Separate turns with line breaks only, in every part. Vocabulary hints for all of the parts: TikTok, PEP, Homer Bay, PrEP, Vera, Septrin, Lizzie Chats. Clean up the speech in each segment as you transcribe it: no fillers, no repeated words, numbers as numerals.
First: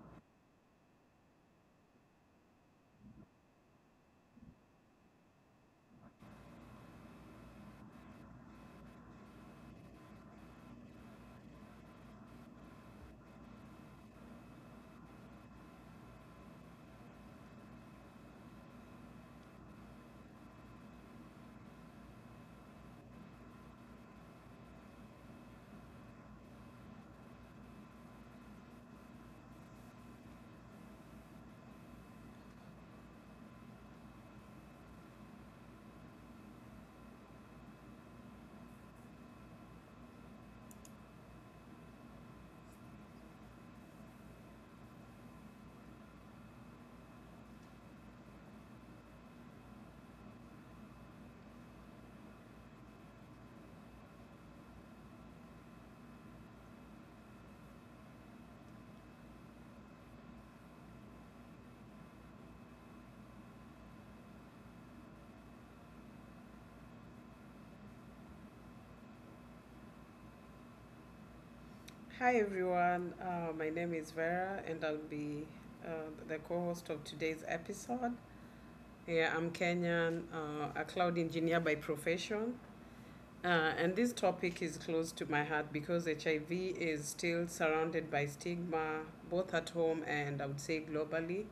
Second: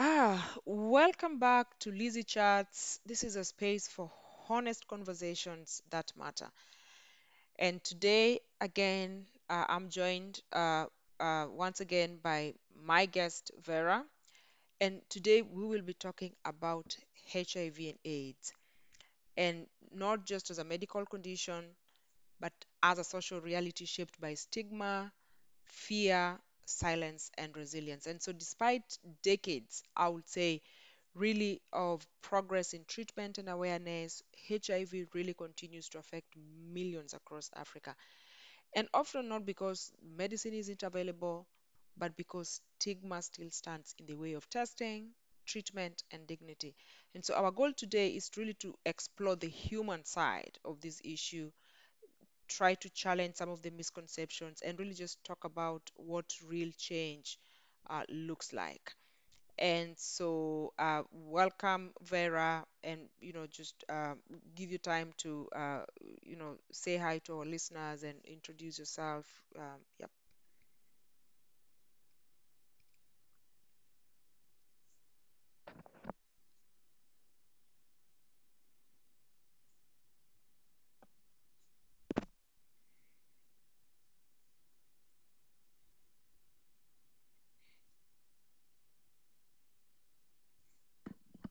Ah, welcome back to Lizzie Chats. This is a space for honest conversations that matter. And today, again, I'm joined once again by my guest, Vera. And today we will be talking about HIV and AIDS, and not just as a medical condition, but as a social reality shaped by stigma, fear, silence, and resilience. And so, despite decades, I would say, really of progress in treatment and awareness, HIV really continues to affect millions across Africa. And often not because medicine isn't available, but because stigma still stands in the way of testing, treatment, and dignity. And so, our goal today is really to explore the human side of this issue, try to challenge some of the misconceptions, and really just talk about what real change looks like. And so, welcome, Vera, and you know, just give you time to you know, say hi to our listeners and introduce yourself. Yep.
Hi everyone, my name is Vera and I'll be uh, the co host of today's episode. Yeah, I'm Kenyan, a cloud engineer by profession. And this topic is close to my heart because HIV is still surrounded by stigma, both at home and I would say globally.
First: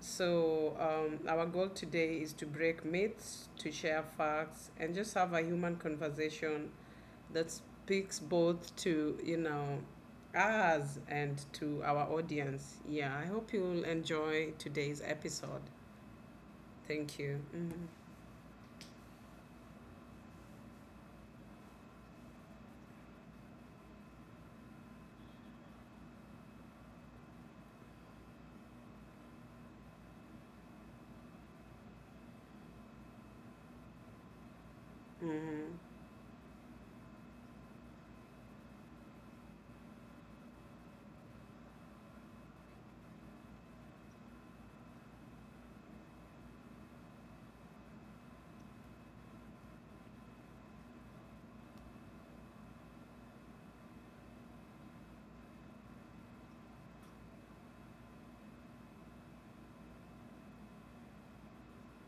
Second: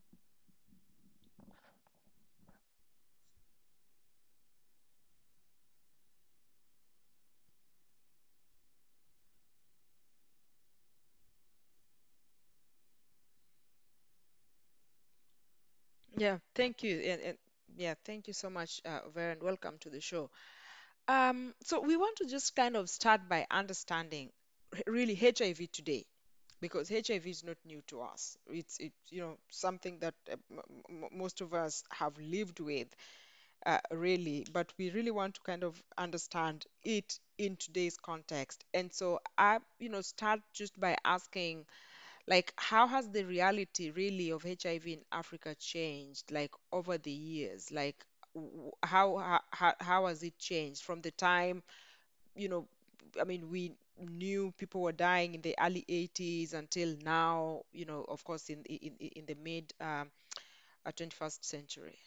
So, our goal today is to break myths, to share facts, and just have a human conversation that speaks both to, us and to our audience. Yeah, I hope you'll enjoy today's episode.
Yeah, thank you,
Thank
and
you. Mm-hmm.
yeah, thank you so much, Vera, and welcome to the show. So we want to just kind of start by understanding really HIV today, because HIV is not new to us. It's it you know something that most of us have lived with really, but we really want to kind
Mm-hmm.
of understand it in today's context. And so I, you know, start just by asking, like, how has the reality really of HIV in Africa changed, like, over the years? Like, how has it changed from the time, you know, I mean, we knew people were dying in the early 80s until now, you know, of course, in the mid 21st century.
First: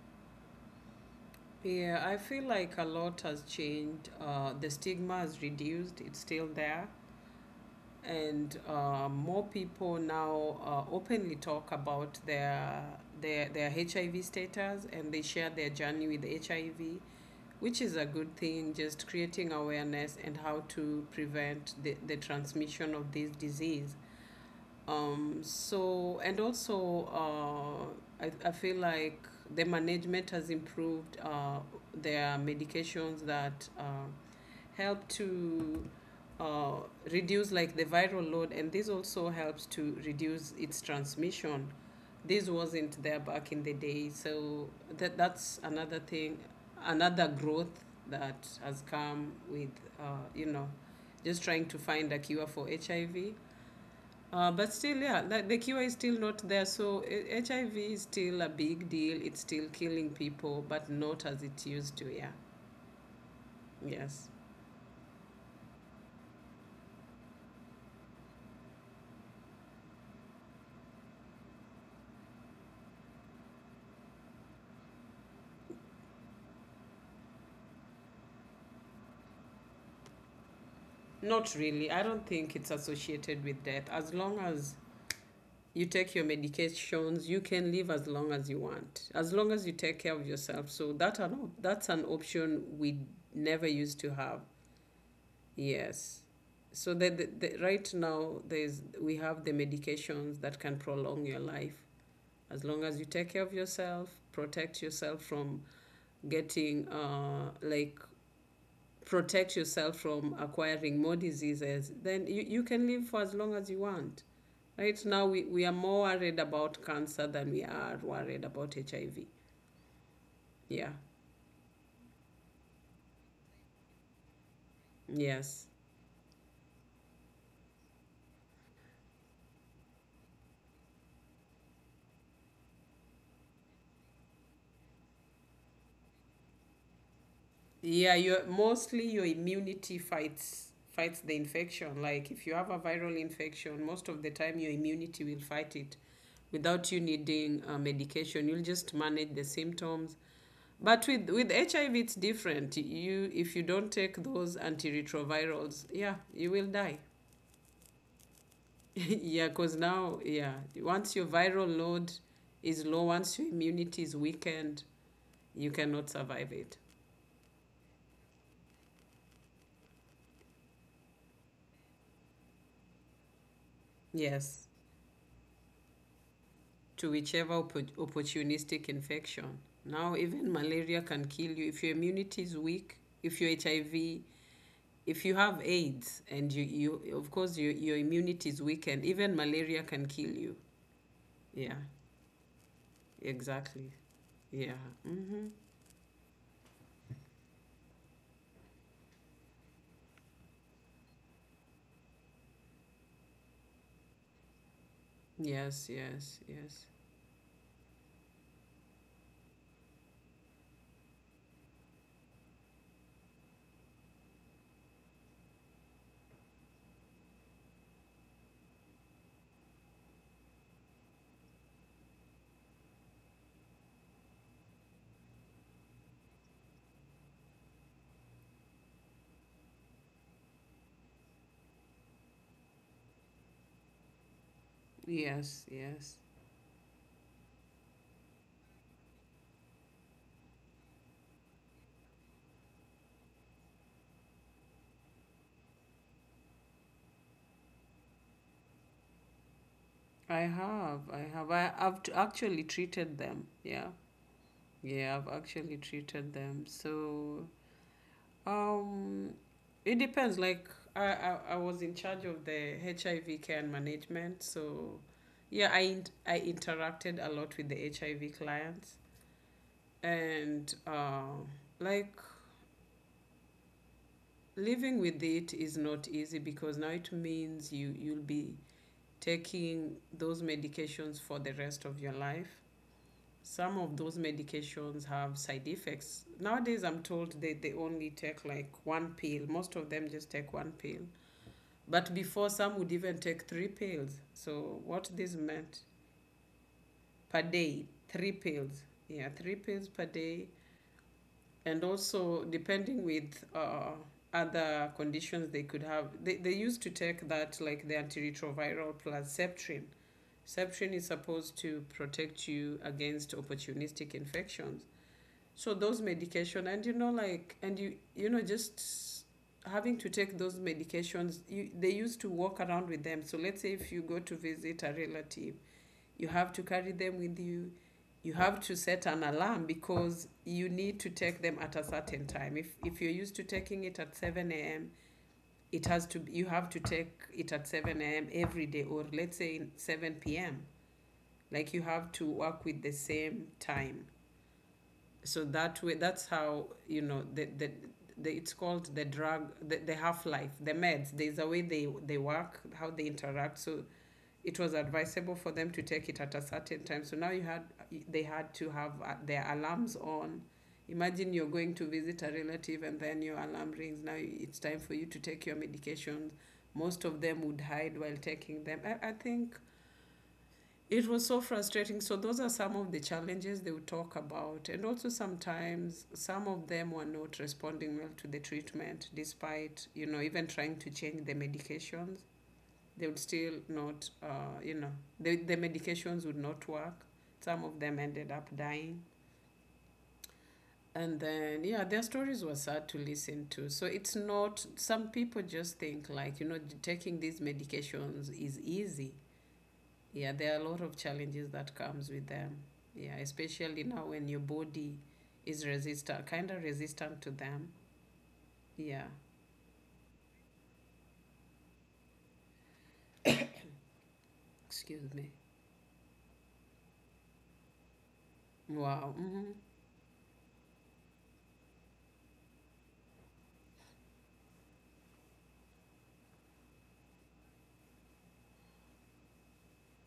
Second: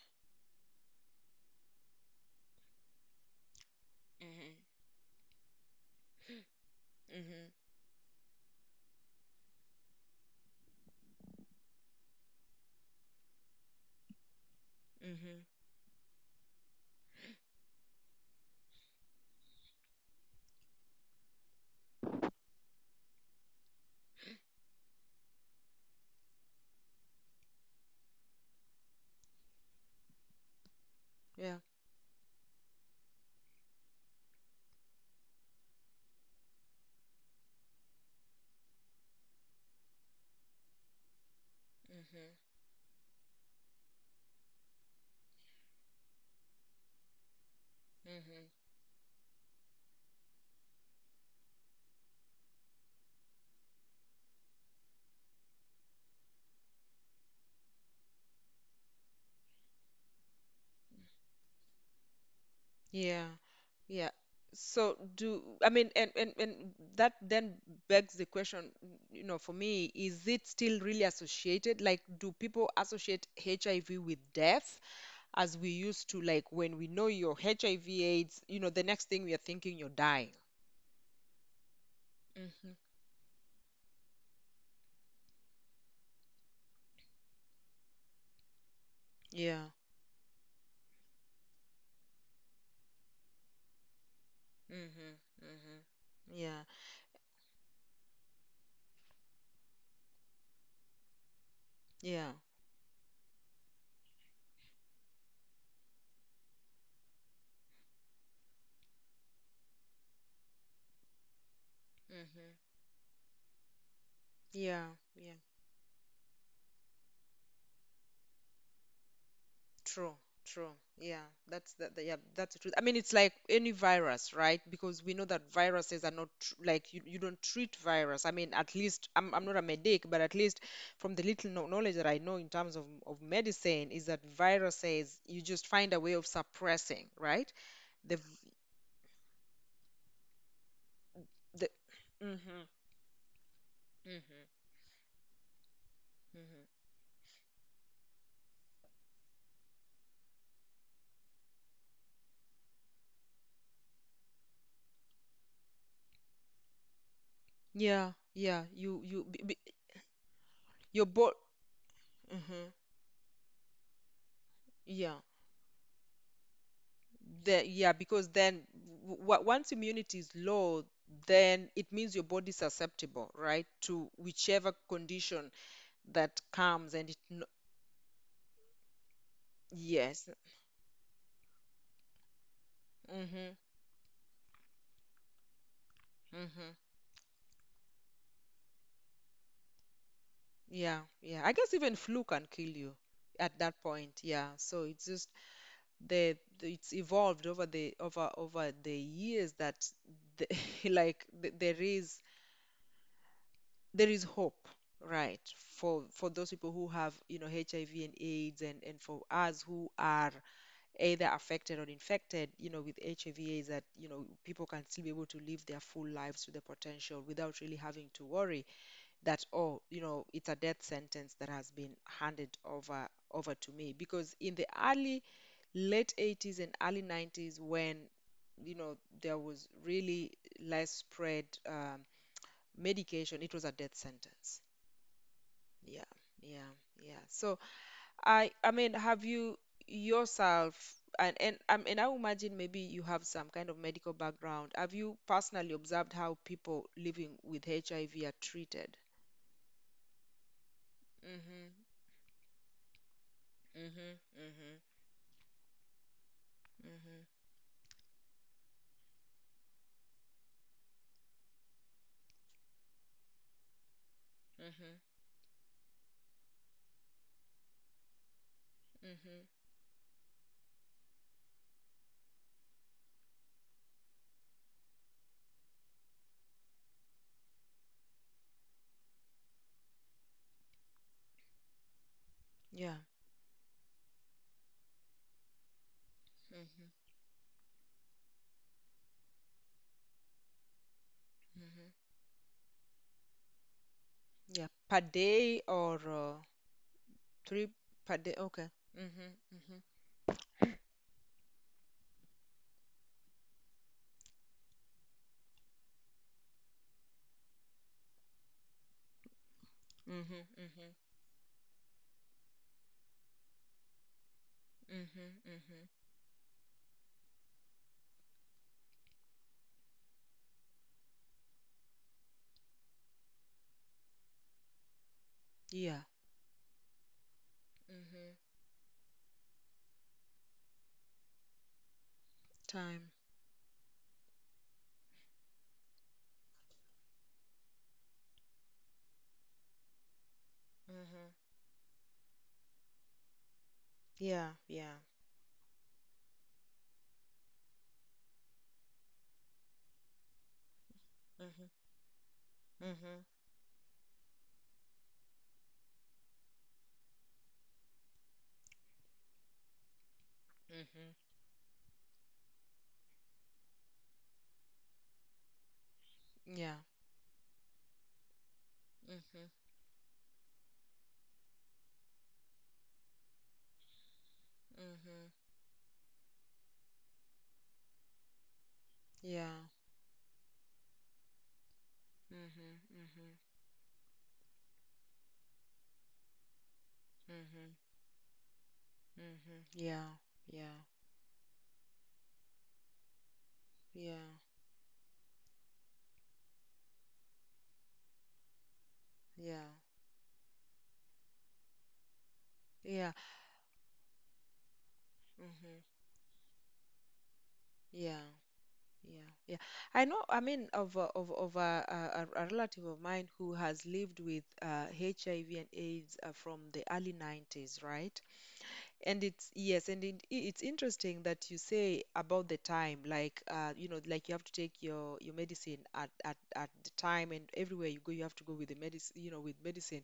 Yeah, I feel like a lot has changed.
Mm-hmm.
The stigma has reduced, it's still there.
Mm-hmm.
And more people now openly talk about their HIV status, and they
Mm-hmm.
share their journey with HIV, which is a good thing, just creating awareness and how to prevent the transmission of this disease. So, and also, I feel like the management has improved.
Yeah.
There are medications that help to uh, reduce like the viral load, and this also helps to reduce its transmission.
Mhm.
This wasn't there back in the day, so that's another thing, another growth that
Mhm.
has come with uh, you know, just trying to find a cure for HIV, but still, yeah, like the cure is still not there. So HIV is still a big deal. It's still killing people, but not as it used to. Yeah.
Yeah. Yeah.
Yes.
So do I mean and that then begs the question, you know, for me, is it still really associated? Like, do people associate HIV with death as we used to, like when we know you're HIV AIDS, you know, the next thing we are thinking you're dying.
Not really. I don't think it's
Mm-hmm.
associated with death. As long as you take your medications, you can live as long as you want, as long as
Yeah.
you take care of yourself. So that that's an option we never used to have.
Mm-hmm. Mm-hmm.
Yes.
Yeah.
So, right now, there's we have the medications that can prolong your life.
Yeah.
As long as you take care of yourself, protect yourself from getting, uh, like, protect yourself from acquiring more diseases, then you
Mm-hmm.
can live for as long as you want.
Yeah.
Right now,
Yeah.
we are more worried about cancer than we are worried about HIV.
True, true.
Yeah.
Yeah, that's that. Yeah, that's the truth. I mean, it's like any virus, right? Because we know that
Yes.
viruses are not tr like you don't treat virus. I mean, at least I'm not a medic, but at least from the little knowledge that I know in terms of medicine is that viruses you just find a way of suppressing, right?
Yeah,
The
your mostly your immunity fights the
the
infection. Like if you
hmm,
have a viral infection, most of the time
hmm,
your immunity will fight it
hmm.
without you needing medication. You'll just manage the symptoms. But with HIV, it's different. You If you don't take those antiretrovirals, yeah, you will die.
Yeah, yeah.
Yeah, because now, yeah,
Your
once your
body.
viral load
Hmm.
is low, once your immunity is weakened,
Yeah.
you cannot survive it.
Yeah, because then once immunity is low, then it means your body is susceptible, right, to
Yes,
whichever condition that comes and
to whichever opportunistic infection. Now,
yes.
even malaria can kill you if your immunity is weak. If
Mm-hmm.
your HIV, if you have AIDS, and you,
Mm-hmm.
you of course, your immunity is weakened. Even malaria can kill you.
Yeah, yeah. I guess
Yeah,
even flu can kill you at that
exactly.
point. Yeah.
Yeah.
So it's just
Mm-hmm.
it's evolved over the over over the years that the, like th there is hope, right,
Yes,
for
yes,
those people
yes.
who have, you know, HIV and AIDS and for us who are either affected or infected, you know, with HIV AIDS that, you know, people can still be able to live their full lives to their potential without really having to worry that, oh, you know, it's a death sentence that has been handed over to me. Because in the early, late 80s and early 90s when you know there was really less spread medication, it was a death sentence.
Yes,
Yeah,
yes.
yeah, yeah. So I mean, have you yourself and I mean, I imagine maybe you have some kind of medical background. Have you personally observed how people living with HIV are treated?
I have. I have.
Mhm.
Actually treated them. Yeah.
Mhm. Mhm.
Yeah, I've actually treated them.
Mhm.
So, um, it depends. Like, I was in charge of the HIV care and management.
Mhm.
So, yeah, I interacted a lot with the HIV clients.
Mhm.
And, uh, like, Living with it is not easy because now it means you'll be taking those medications for the rest of your life.
Yeah.
Some of those medications have side effects. Nowadays,
Mhm.
I'm told that they only take like one pill. Most of them just take one pill.
Mhm.
But before, some would even take three pills.
Yeah.
So,
Per
what this
day
meant
or
per
three
day,
per
three
day. Okay.
pills. Yeah,
Mhm.
three
Mhm.
pills per day. And also, depending with other conditions they could have, they used to take that like the antiretroviral plus Septrin.
Mhm.
Septrin
Mhm.
is supposed to protect you against opportunistic infections.
Mhm.
So
Mhm.
those medication, and, you know, like, and you know, just having to take those medications, you they used to walk around with them. So let's say if you go to visit a relative,
Yeah.
you have to carry them with you. You
Mhm.
have to set an alarm because you need to take them at a certain time. If you're
Time.
used to taking it at 7 a.m., it has to you have to take it at 7 a.m. every day, or let's say 7 p.m.,
Mhm.
like you have to work with the same time,
Yeah, yeah.
so that way, that's how you know the it's called the drug, the half life, the meds, there's a way
Mhm.
they work, how they
Mhm.
interact. So it was advisable for them to take it at a certain time, so now you had they had to have their alarms on.
Mhm.
Imagine you're going to visit a relative, and then your alarm rings, now it's time for you to take your medications.
Yeah.
Most of them would hide while taking them. I
Mhm.
think it was so frustrating. So those are some of the challenges they would talk about. And also
Mhm.
sometimes some of them were not responding well to the treatment
Yeah.
despite, you know, even trying to change the medications.
Mhm.
They would
Mhm.
still not, the medications would not work. Some
Mhm.
of them ended up dying.
Mhm. Yeah. Yeah.
And then, yeah, their stories were sad to listen to. So it's
Yeah.
not, some people just think like, you know, taking these medications is easy.
Yeah.
Yeah, there are a lot of challenges that comes with them.
Yeah.
Yeah, especially now when your body is
Mhm.
resistant, kind of resistant to them.
Yeah,
Yeah.
yeah, yeah. I know, I mean, of a relative of mine who has lived with
Excuse me.
HIV and AIDS from the early 90s, right?
Wow.
And
Mm-hmm.
it's, yes, and it's interesting that you say about the time, like you know, like you have to take your medicine at the time, and everywhere you go, you have to go with the medicine, you know, with medicine.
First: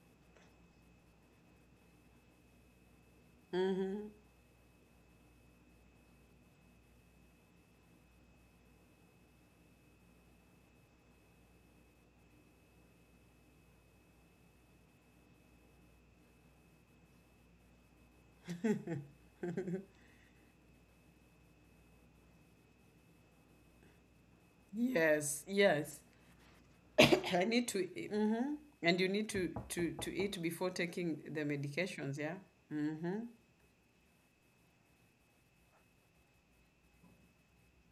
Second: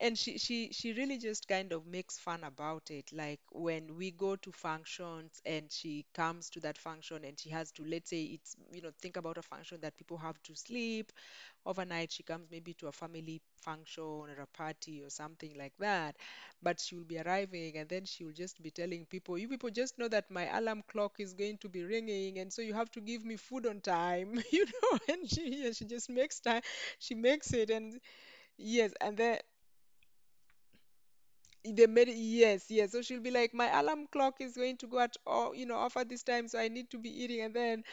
And she really just kind of makes fun about it, like when
Mm-hmm.
we go to functions and she comes to that function and she has to, let's say, it's, you know, think about a function that people have to sleep overnight. She comes maybe to a family function or a party or something like that, but she will be arriving and then she will just be telling people, you people just know that my alarm clock is going to be ringing and so you have to give me food on time you know. And
Yes,
she, yeah, she
yes.
just makes time, she
I
makes
need
it.
to
And
e-, mm-hmm.
yes,
And you
and
need
then
to eat before taking the
they made it,
medications, yeah.
yes, yes. So she'll
Mm-hmm.
be like, my alarm clock is going to go at all, you know, off at this time, so I need to be eating. And then,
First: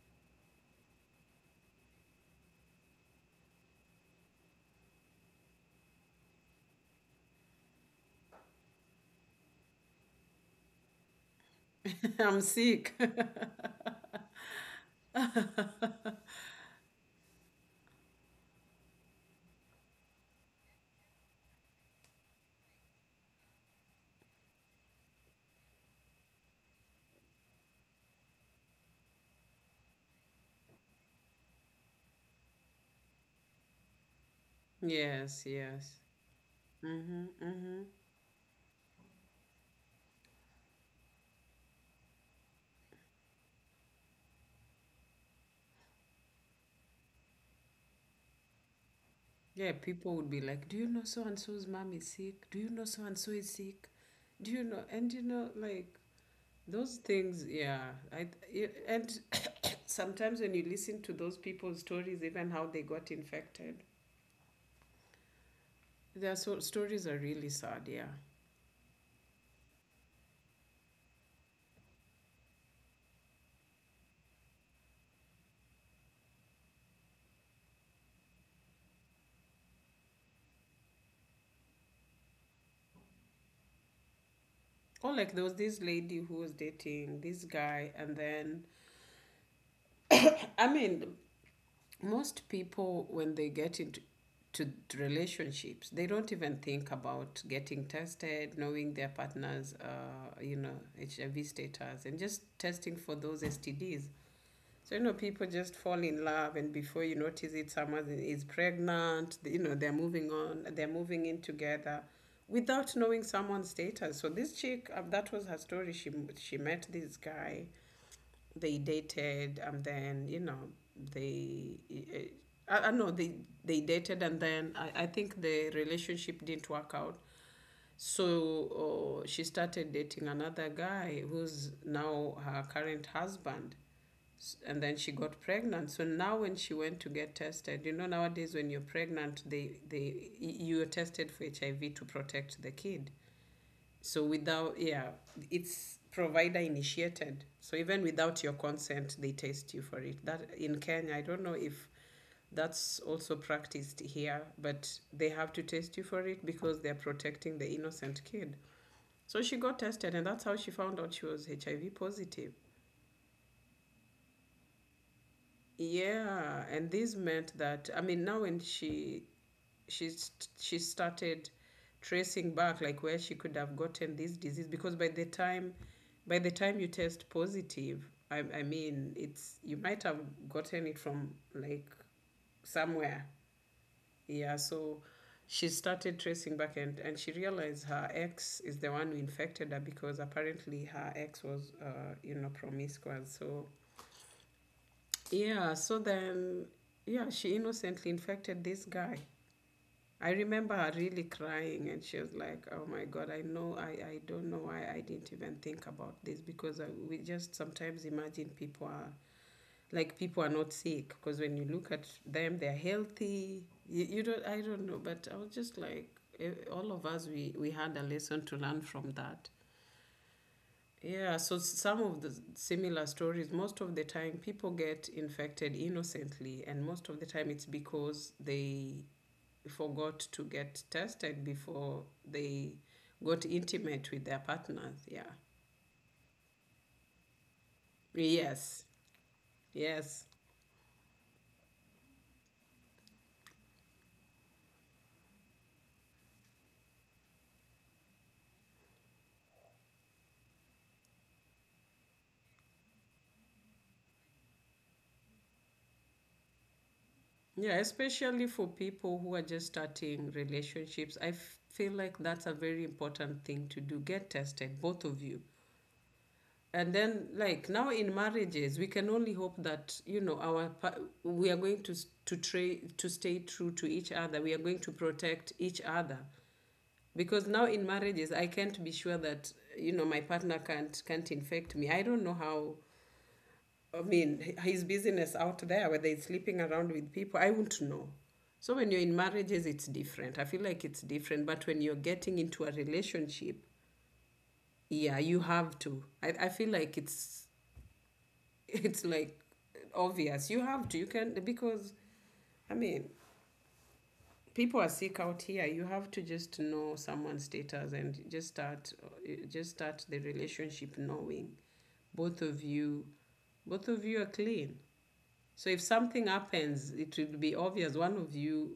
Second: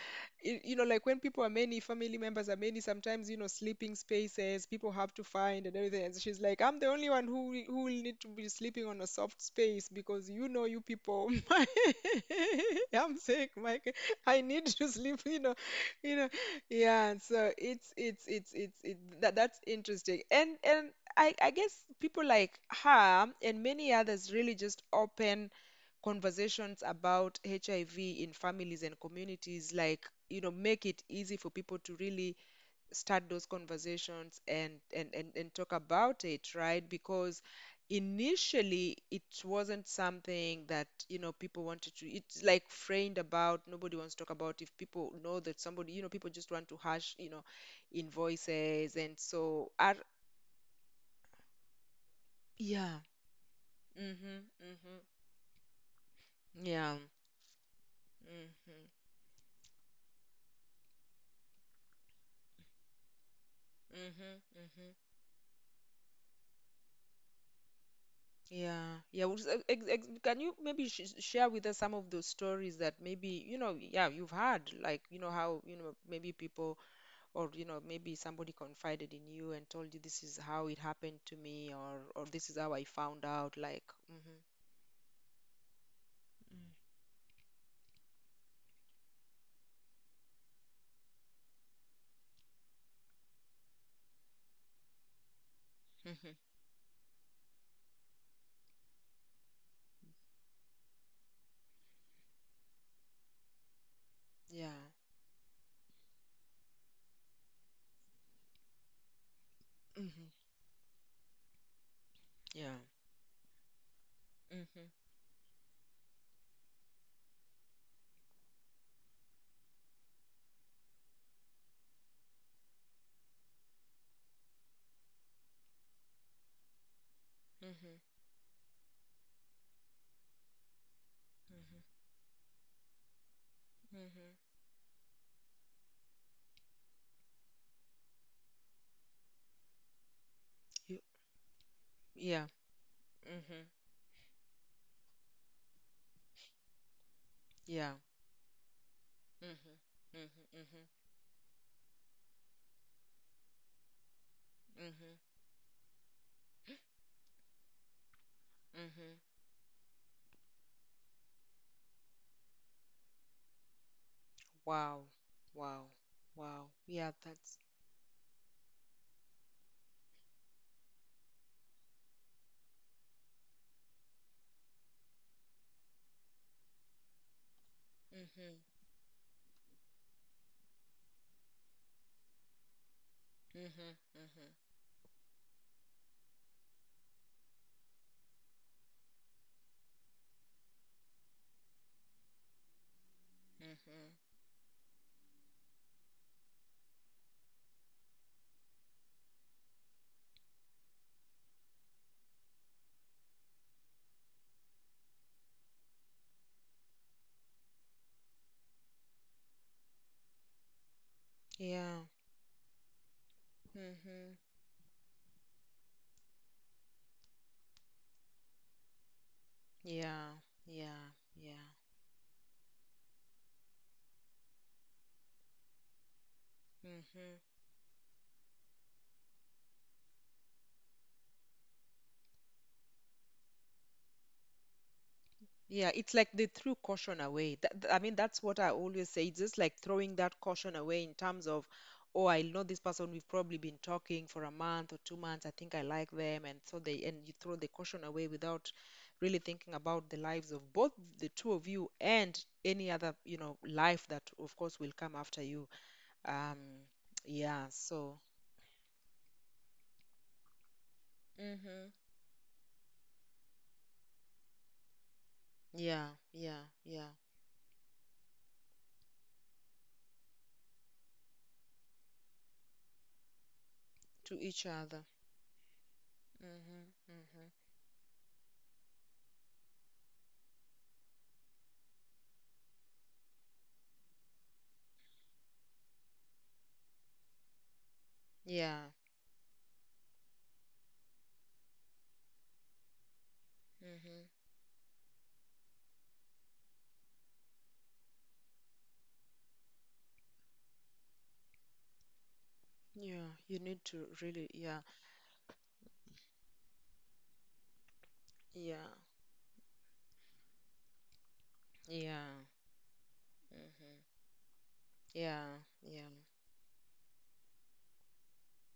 you know, like when people are many, family members are many, sometimes, you know, sleeping spaces people have to find and everything. And she's like, I'm the only one who will need to be sleeping on a soft space because you know, you people, my,
I'm sick.
I'm sick, Mike. I need to sleep, you know, yeah. So it's it, that that's interesting. And I guess people like her and many others really just open conversations about HIV in families and communities, like, you know, make it easy for people to really start those conversations
Yes,
and talk
yes.
about it, right?
Mm-hmm.
Because
Mm-hmm.
initially it wasn't something that, you know, people wanted to, it's like framed about, nobody wants to talk about if people know that somebody, you know, people just want to hush, you know, invoices. And so,
Yeah,
are,
people would be like, do you know so and so's mom is sick, do you know
yeah.
so and so is sick,
Mhm.
do you know,
Mhm.
and you know, like, those
Yeah.
things. Yeah.
Mhm.
And sometimes when you listen to those people's stories, even how they got infected,
Mhm. Mhm.
their stories are really sad, yeah.
Yeah. Yeah. Well, so, can you maybe sh share with us some of those stories that maybe, you know, yeah, you've had, like, you know, how, you know, maybe people or, you know, maybe somebody confided in you and told you this is how it happened to me, or this is how I found out, like, mhm.
Or like there was this lady who was
Mm.
dating this guy, and then, I mean, most people, when they get into to relationships, they don't
Mhm.
even think about getting tested, knowing their partner's, HIV status, and just testing for those STDs.
Yeah.
So, people just fall in love, and before you notice it, someone is pregnant. You know, they're
Mhm.
moving on. They're moving in together,
Yeah.
without knowing someone's status. So this
Mhm.
chick, that was her story. She met this guy, they dated, and then, you know, they I know they dated, and then I think the relationship didn't work out.
Mhm.
So, she started dating another guy, who's
Mhm.
now her current husband.
Mhm.
And then she got pregnant, so now when she went to get tested, you know, nowadays when you're pregnant, you're
You-
tested for HIV to
Yeah.
protect the kid.
Mhm.
So without, yeah, it's provider initiated. So
Yeah.
even without your consent, they test
Mhm.
you for it.
Mhm.
That in
Mhm.
Kenya, I don't know if that's also practiced here, but
Mhm.
they have to test you for it because they're protecting the innocent kid.
Mhm.
So she got tested, and that's how she found out she was HIV positive.
Wow. Wow. Wow.
Yeah, and
Yeah,
this
that's.
meant that, I mean, now when she started tracing back, like where she could have gotten this disease, because by the time you test positive,
Mhm.
I mean, it's, you might have gotten it from, like, somewhere.
Mhm. Mhm.
Yeah, so she started tracing back, and she realized her ex is the one who infected her, because apparently her ex was, promiscuous. So,
Mhm.
yeah, so then, yeah, she innocently infected this guy. I remember her really crying, and she was like, "Oh my God, I know, I don't know why I didn't even think about this, because we just sometimes imagine people are not sick, because when you look
Yeah.
at them, they're healthy. You
Mhm.
don't, I don't know, but I was just like, all of us, we had a lesson to learn from that.
Yeah. Yeah.
Yeah, so
Yeah.
some of the similar stories, most of the time people get infected innocently, and
Yeah.
most of the
Mhm.
time it's because they forgot to get tested before they got intimate with their partners. Yeah.
Yeah, it's like they threw caution away. I mean, that's what I
Yes.
always say. It's just like throwing
Yes.
that caution away in terms of, oh, I know this person. We've probably been talking for a month or two months. I think I like them, and so they, and you throw the caution away without really thinking about the lives of both the two of you and any other, you know, life that of course will come after you. Um, yeah.
Yeah,
So,
especially for people who are just starting relationships,
hmm,
feel like that's a very important thing to do. Get tested, both of you."
yeah, yeah,
And
yeah.
then like now in marriages, we can only hope that you know we are going to stay true to each
To
other. We are
each
going to
other.
protect each other,
Hmm,
because
hmm.
now in marriages I can't be sure that you know my partner can't infect me. I don't know how, I mean his business out there, whether he's sleeping around with people, I won't know. So
Yeah.
when you're in marriages it's different, I feel like it's different. But when you're getting into a relationship,
Mhm.
yeah, you have to. I feel like it's like obvious. You have to. You can, because I mean
Yeah, you need to really,
people
yeah,
are sick out here. You have to just know someone's status and just
yeah,
start, just start the relationship knowing both
yeah,
of you, both
hmm,
of you are clean.
yeah,
So if
yeah,
something happens, it will be obvious one of you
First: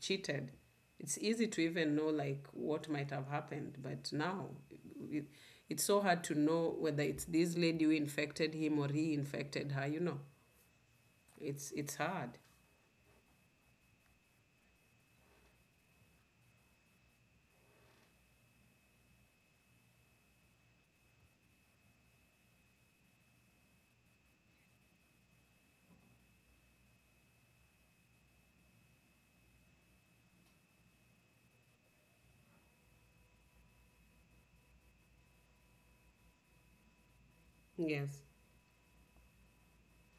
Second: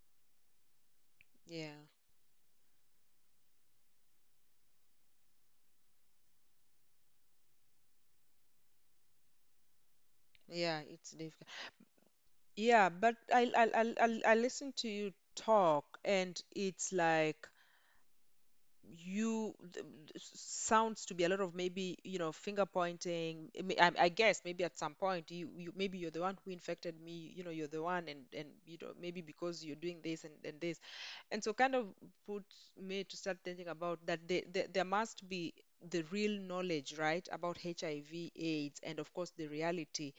cheated. It's easy to
yeah,
even know like what might have happened, but now it, it's so hard to know whether it's this lady who infected him or he infected her,
yeah. It's difficult.
It's hard.
Yeah, but I listen to you talk, and it's like you sounds to be a lot of maybe you know finger pointing. I mean, I guess maybe at some point you maybe you're the one who infected me, you know, you're the one, and you know, maybe because you're doing and this, and so kind of put me to start thinking about that there must be the real knowledge right about
Yes.
HIV AIDS, and of course the reality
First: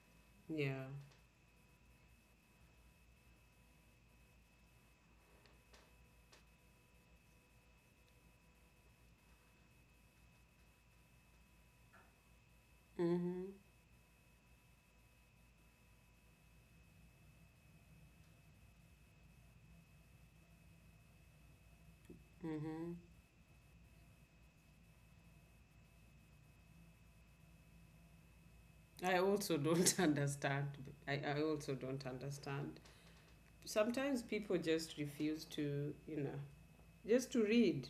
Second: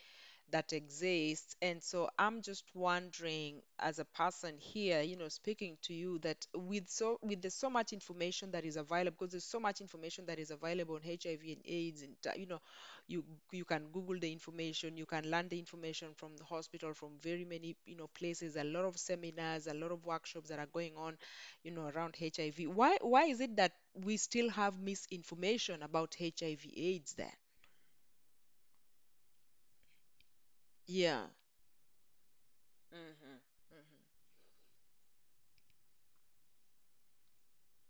that
Yeah.
exists. And so I'm just wondering, as a person here, you know, speaking to you, that with so with there's so much information that is available, because there's so much information that is available on HIV and AIDS, and you know, you
Mhm.
you can Google the information, you can learn the information from the hospital, from very many you know places, a lot of seminars, a lot of workshops that are going on, you know, around HIV. Why
Mhm.
why is it that we still have misinformation about HIV/AIDS? Then,
I also don't understand. I
yeah.
I also don't understand.
Hmm, hmm.
Sometimes people just refuse to, just to read,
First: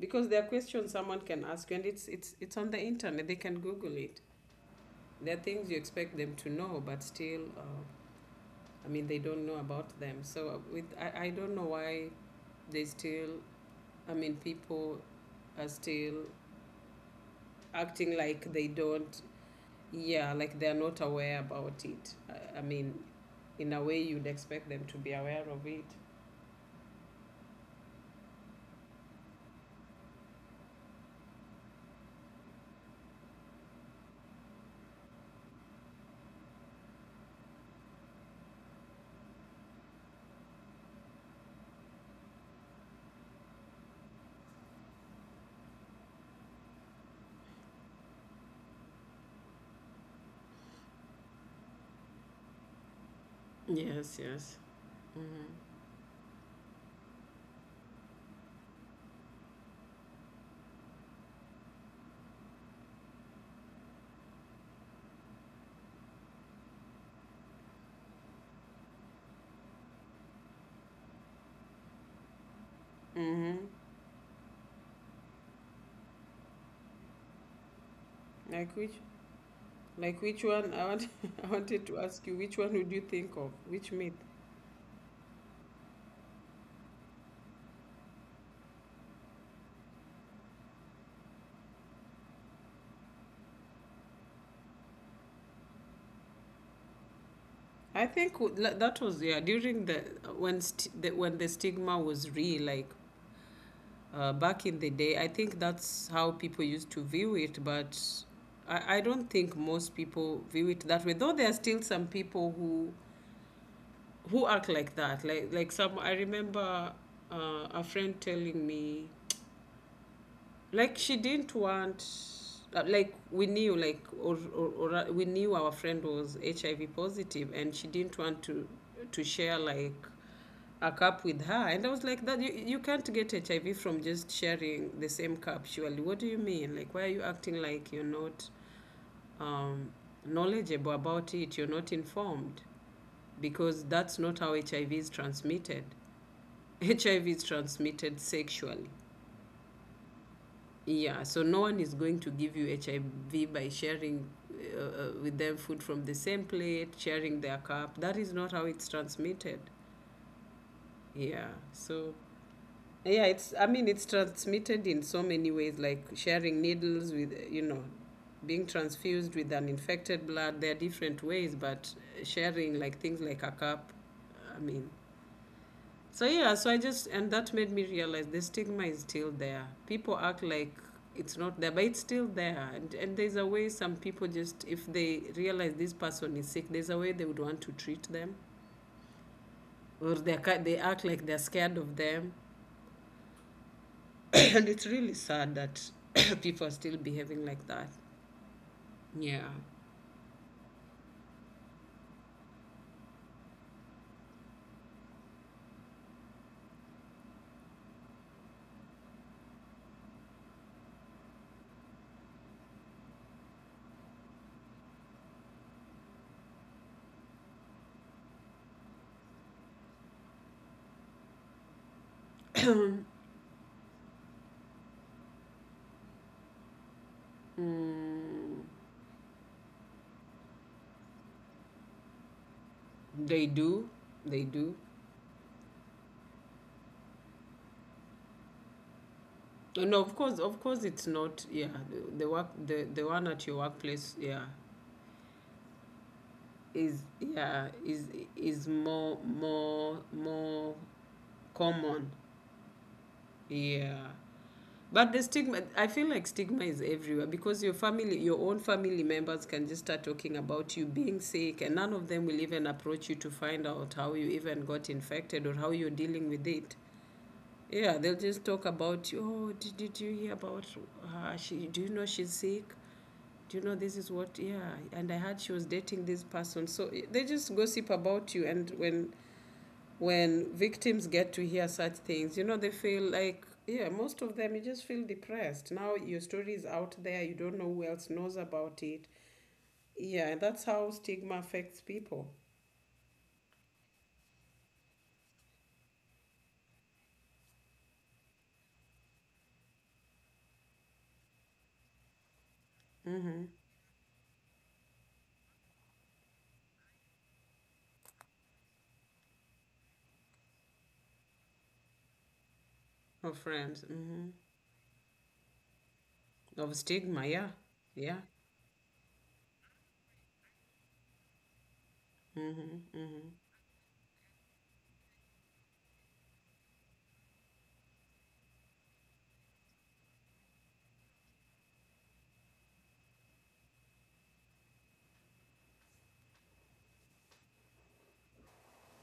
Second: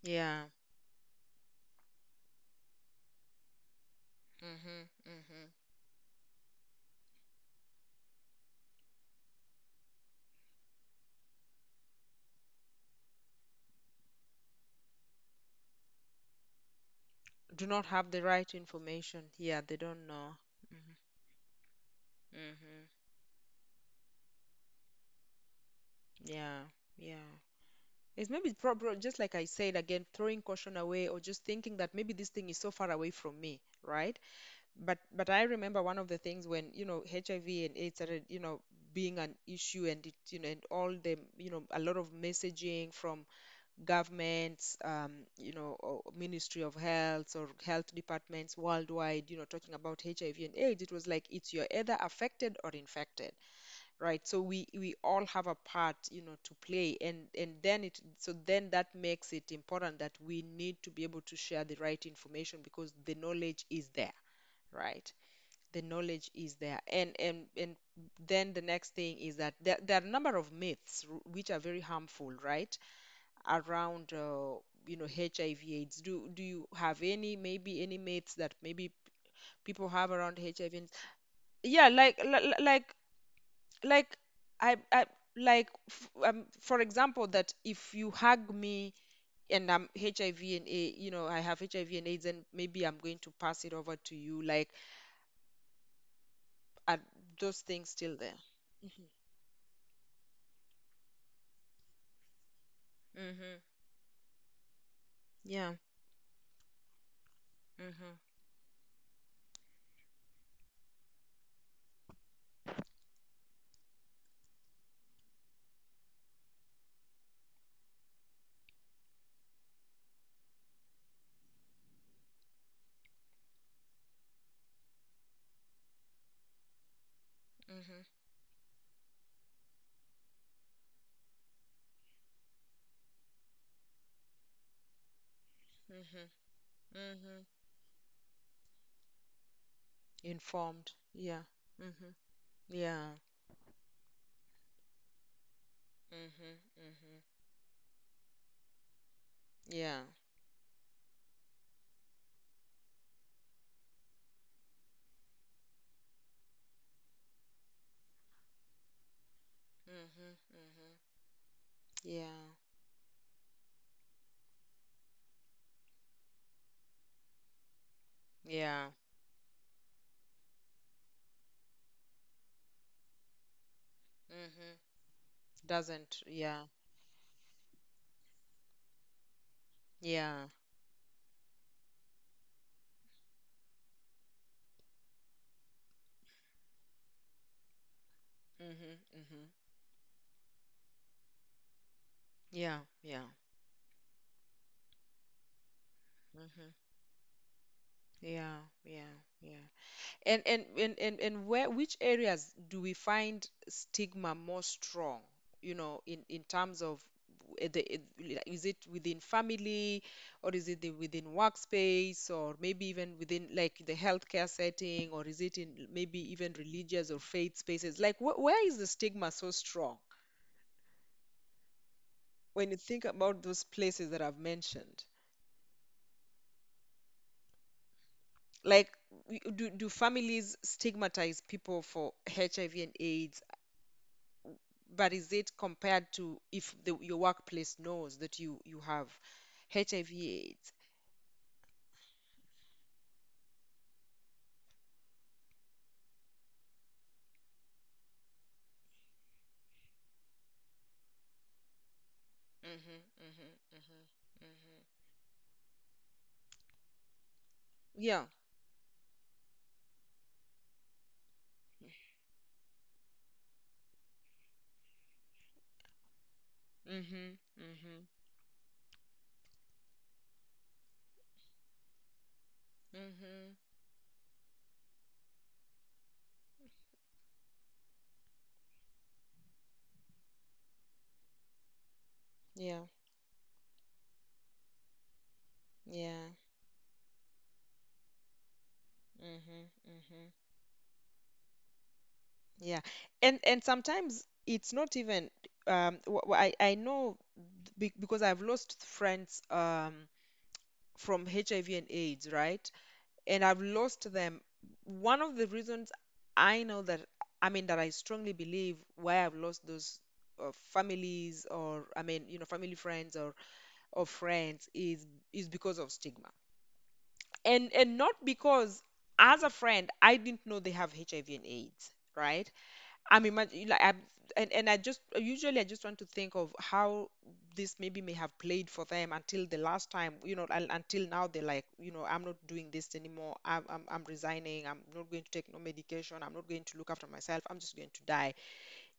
because there
Yeah.
are questions someone can ask you and it's on the internet. They can google it.
Mm-hmm.
There are
Mm-hmm.
things you expect them to know, but still I mean they don't know about them. So with I don't know why they still, I mean people are still
Do not have
acting
the
like
right
they don't,
information. Yeah, they don't
yeah,
know.
like they're
Mhm.
not aware about it. I mean,
Mm-hmm.
in a way you'd expect them to be aware of it.
Yeah, yeah. It's maybe probably just like I said again, throwing caution away or just thinking that maybe this thing is so far away from me, right? But I remember one of the things when, you know, HIV and AIDS started, you know, being an issue and all the, you know, a lot of messaging from governments, you know, or Ministry of Health or health departments worldwide, you know, talking about HIV and AIDS, it was like it's you're either affected or infected,
Yes,
right? So
yes.
we all have
Mm-hmm.
a part, you know, to play, and then it so then that makes it important that we need to be able to share the right information because the knowledge is there, right? The knowledge is there, and then the next thing is that there are a number of myths which are very harmful, right?
Mm-hmm.
Around you know, HIV AIDS. Do you have any, maybe any myths that
Like which,
people have
like
around
which one?
HIV AIDS?
I wanted
Yeah,
to
like
ask
li-
you,
li-
which one would you think of, which
like
myth?
I like f for example, that if you hug me and I have HIV and AIDS, and maybe I'm going to pass it over to you. Like, are those things
I
still
think
there?
that
Mhm.
was yeah during the, when when the stigma was real, like
Mhm.
back in the day. I think
Yeah.
that's how people used to view it, but
Mhm.
I don't think most people view it that way, though there are still some people who act like that, like some. I remember a friend telling me, like she didn't want, like we knew, like or we knew our friend was HIV positive and she
Mhm.
didn't want to share like a cup with her. And I was like, that, you can't get HIV from just sharing the same cup, surely. What do
Mhm.
you mean, like why are you
Mhm.
acting like you're not um, knowledgeable
Informed.
about
Yeah.
it, you're not
Mhm.
informed,
Yeah.
because that's not how HIV is transmitted.
Mm-hmm. Mm-hmm.
HIV is transmitted sexually.
Yeah.
Yeah, so no one is going to give you HIV by sharing with them food from the same plate, sharing their cup. That is not how it's transmitted.
Mm-hmm. Mm-hmm.
Yeah, so
Yeah.
yeah, it's, I mean it's transmitted in so many ways, like sharing needles with, you know, being
Yeah.
transfused with an infected blood. There are different ways, but sharing like things like a cup, I
Mm-hmm.
mean.
Doesn't.
So yeah,
Yeah.
so I just, and that made me realize the stigma is still there. People act
Yeah.
like it's not there, but it's still there. And there's a way some people just, if they realize this person is sick, there's a way they would want to treat them,
Mm-hmm. Mm-hmm.
or they act like they're scared of them,
Yeah. Yeah.
and it's really sad that people are
Mm-hmm.
still behaving like that.
Yeah. Yeah.
Yeah.
Yeah. And where, which areas do we find stigma more strong, you know, in terms of, is it within family, or is it within workspace, or maybe even within like the healthcare setting, or is it in maybe even religious or faith spaces? Like, wh where is the stigma so strong when you
Mm,
think about those places that I've mentioned? Like, do families stigmatize people for HIV and AIDS?
they do, they do.
But is it compared to if your workplace knows that you have
No, of
HIV/AIDS?
course, it's not. Yeah, the work, the one at your workplace. Yeah, is, yeah, is more, more, more common,
Mhm. Mhm. Mhm.
yeah.
Mhm.
But the stigma, I feel like stigma is everywhere, because your family,
Yeah.
your own family members can just start talking about you being sick and none of them will even approach you to find out how you even got infected or how you're dealing with it.
Mhm.
Yeah,
Mhm.
they'll just talk about, oh, did you hear about her? She, do you know she's sick?
Mhm.
Do you know this is what? Yeah, and I heard she was dating this person. So they just gossip about you, and when victims get to hear such things, you know they
Yeah.
feel like, yeah, most of them, you just feel depressed. Now your
Yeah.
story is out there. You don't know who else knows about it.
Mhm.
Yeah,
Mhm.
and that's how stigma affects people.
Yeah. And sometimes it's not even, I know, because I've lost friends from HIV and AIDS, right? And I've lost them. One of the reasons I know that, I mean, that I strongly believe why I've lost those, families, or I mean, you know, family friends,
Of
or
friends, mm-hmm.
friends, is because of stigma,
Of stigma, yeah,
and
yeah,
not because as a friend I didn't know they have HIV and AIDS, right? I'm imagining like I and I just usually, I just want to think of how this maybe may have played for them until the last time, you know, until now they're like, you know, I'm not doing this anymore. I'm resigning. I'm not going to take no medication. I'm not going to look after myself. I'm just going to die.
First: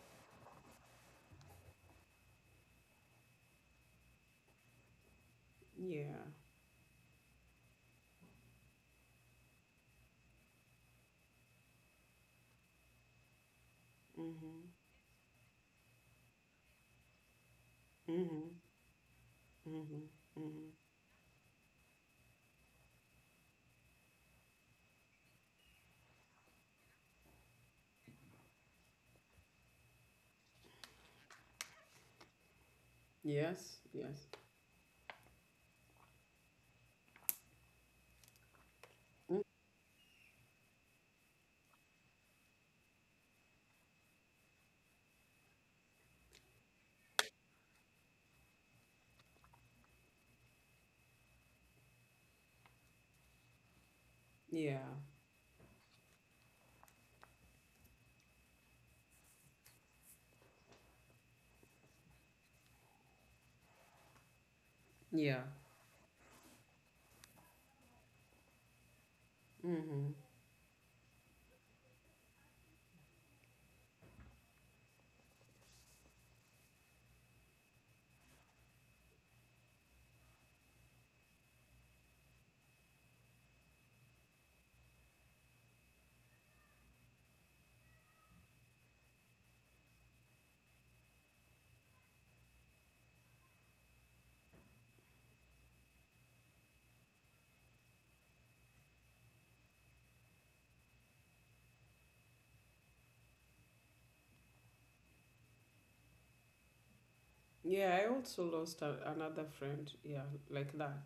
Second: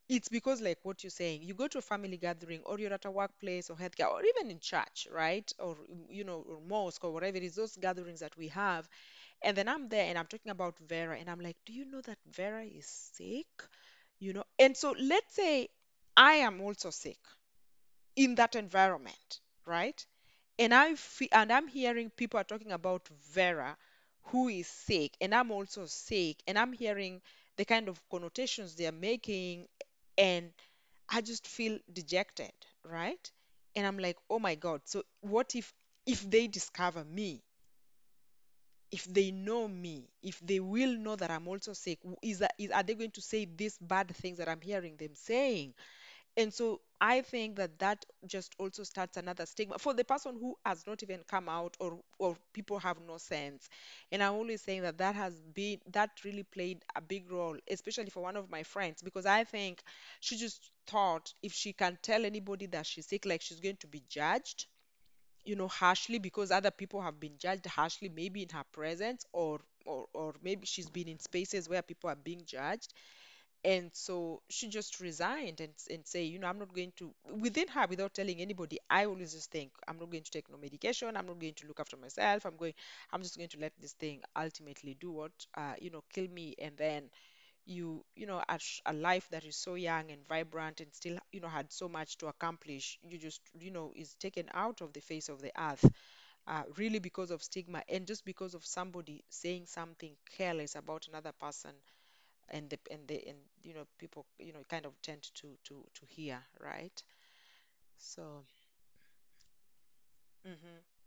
It's because, like what you're saying, you go to a family gathering, or you're at a workplace or healthcare, or even in church, right? Or you
yeah.
know, or mosque, or whatever it is, those gatherings that we have. And then I'm there and I'm talking about Vera, and I'm like, do you know that Vera is sick? You know,
Mm-hmm.
and so let's say I am also sick in that
Mm-hmm.
environment,
Mm-hmm.
right? And
Mm-hmm.
I'm hearing people are talking about Vera, who is sick, and I'm also sick, and I'm hearing the kind of connotations they're making, and I just feel dejected, right?
Yes,
And I'm like,
yes.
oh my god, so what if they discover me, if they
Mm.
know me, if they will know that I'm also sick, is that is are they going to say these bad things that I'm hearing them saying? And so I think that that just also starts another stigma for the person who has not even come out, or people have no sense. And I'm always
Yeah,
saying that that has been, that really played a big role, especially for one of my friends, because I think she just thought, if she can tell anybody that she's sick, like she's going to be judged,
yeah.
you know, harshly, because other people have been judged harshly, maybe in her presence or maybe she's been in spaces where people are being judged. And so she just resigned and, and say, you know, I'm not going to, within her, without telling anybody, I always just think, I'm not going to take no medication. I'm not going to look after myself. I'm just going to let this thing ultimately do what, you know, kill me. And then you know, at a life that is so young and vibrant and still, you know, had so much to accomplish, you just, you know, is taken out of the face of the earth, really because of stigma, and just because of somebody saying something careless about another person, and the and the and you know, people, you know, kind of tend to to hear, right?
Yeah, I
So
also lost a, another friend, yeah,
mm-hmm.
like that.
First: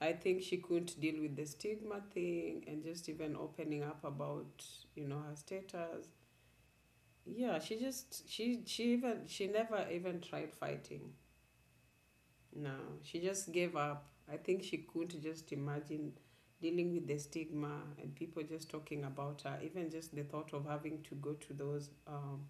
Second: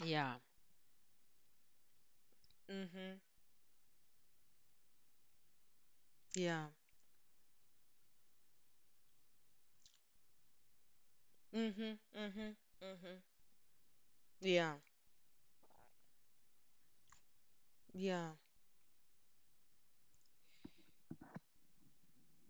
I
Yeah.
think she couldn't deal with the stigma thing and just
Mm-hmm.
even opening up about, you know, her status.
Yeah.
Yeah, she just, she even, she never even tried fighting.
Mm-hmm. Mm-hmm.
No,
Mm-hmm.
she just gave up. I think
Yeah.
she couldn't just imagine dealing with the stigma and
Yeah.
people just talking about her, even just the thought of having to go to those, um,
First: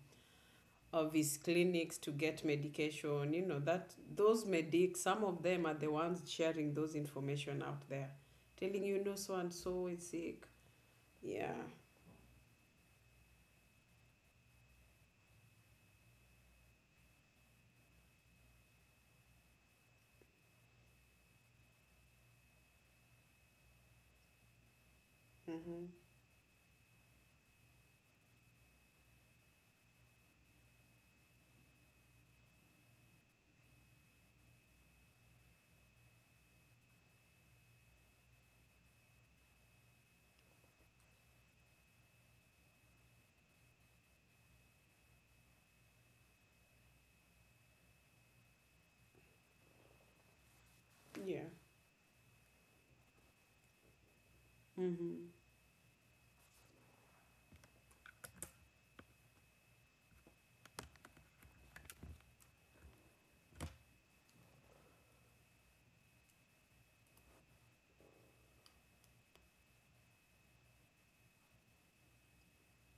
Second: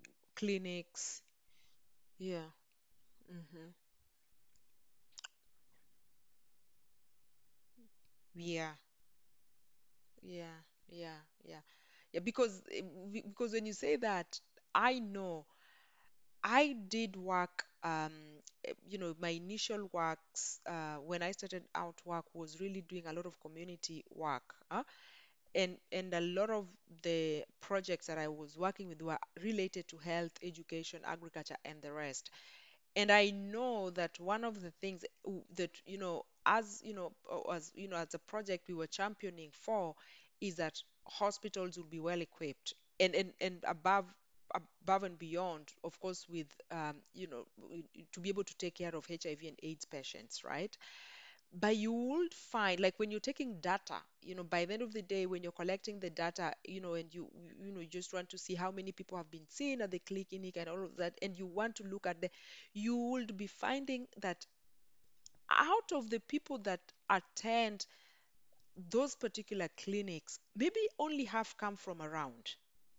of
Clinics.
his clinics to get
Yeah.
medication. You know
Mm-hmm.
that those medics, some of them are the ones sharing those information out there,
Yeah.
telling you no so and so is
Yeah.
sick.
Yeah. Yeah.
Yeah.
Yeah, because because when you say that, I know I did work, you know, my initial works, when I started out work, was really doing a lot of community work, huh? And
Mm-hmm.
a lot of the projects that I was working with were related to health, education, agriculture, and the rest. And I know that one of the things that, you know, as you know, as a project we were championing for, is that hospitals will be well equipped, and above, above and beyond, of course, with you know, to be able to take care of HIV and AIDS patients, right?
Yeah.
But you would find, like, when you're taking data, you know, by the end of the day,
Mm-hmm.
when you're collecting the data, you know, and you know, you just want to see how many people have been seen, and they click in it and all of that, and you want to look at the, you would be finding that out of the people that attend those particular clinics, maybe only half come from around.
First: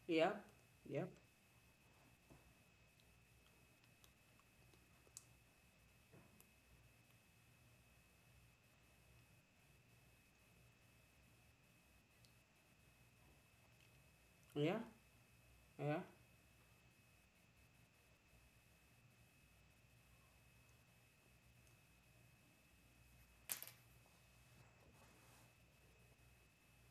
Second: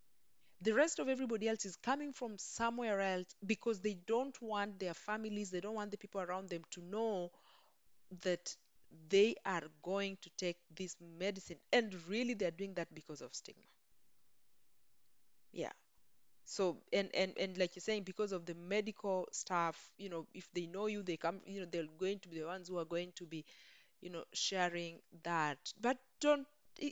Yep.
The rest of
Yep.
everybody else is coming from somewhere else because they don't want their families, they don't want the people around them to know that they are going to take this medicine, and really they're doing that because of stigma.
Yeah.
Yeah.
Yeah,
So and like you're saying, because of the medical staff, you know, if they know you, they come, you know, they're going to be the ones who are going to be, you know, sharing that. But don't,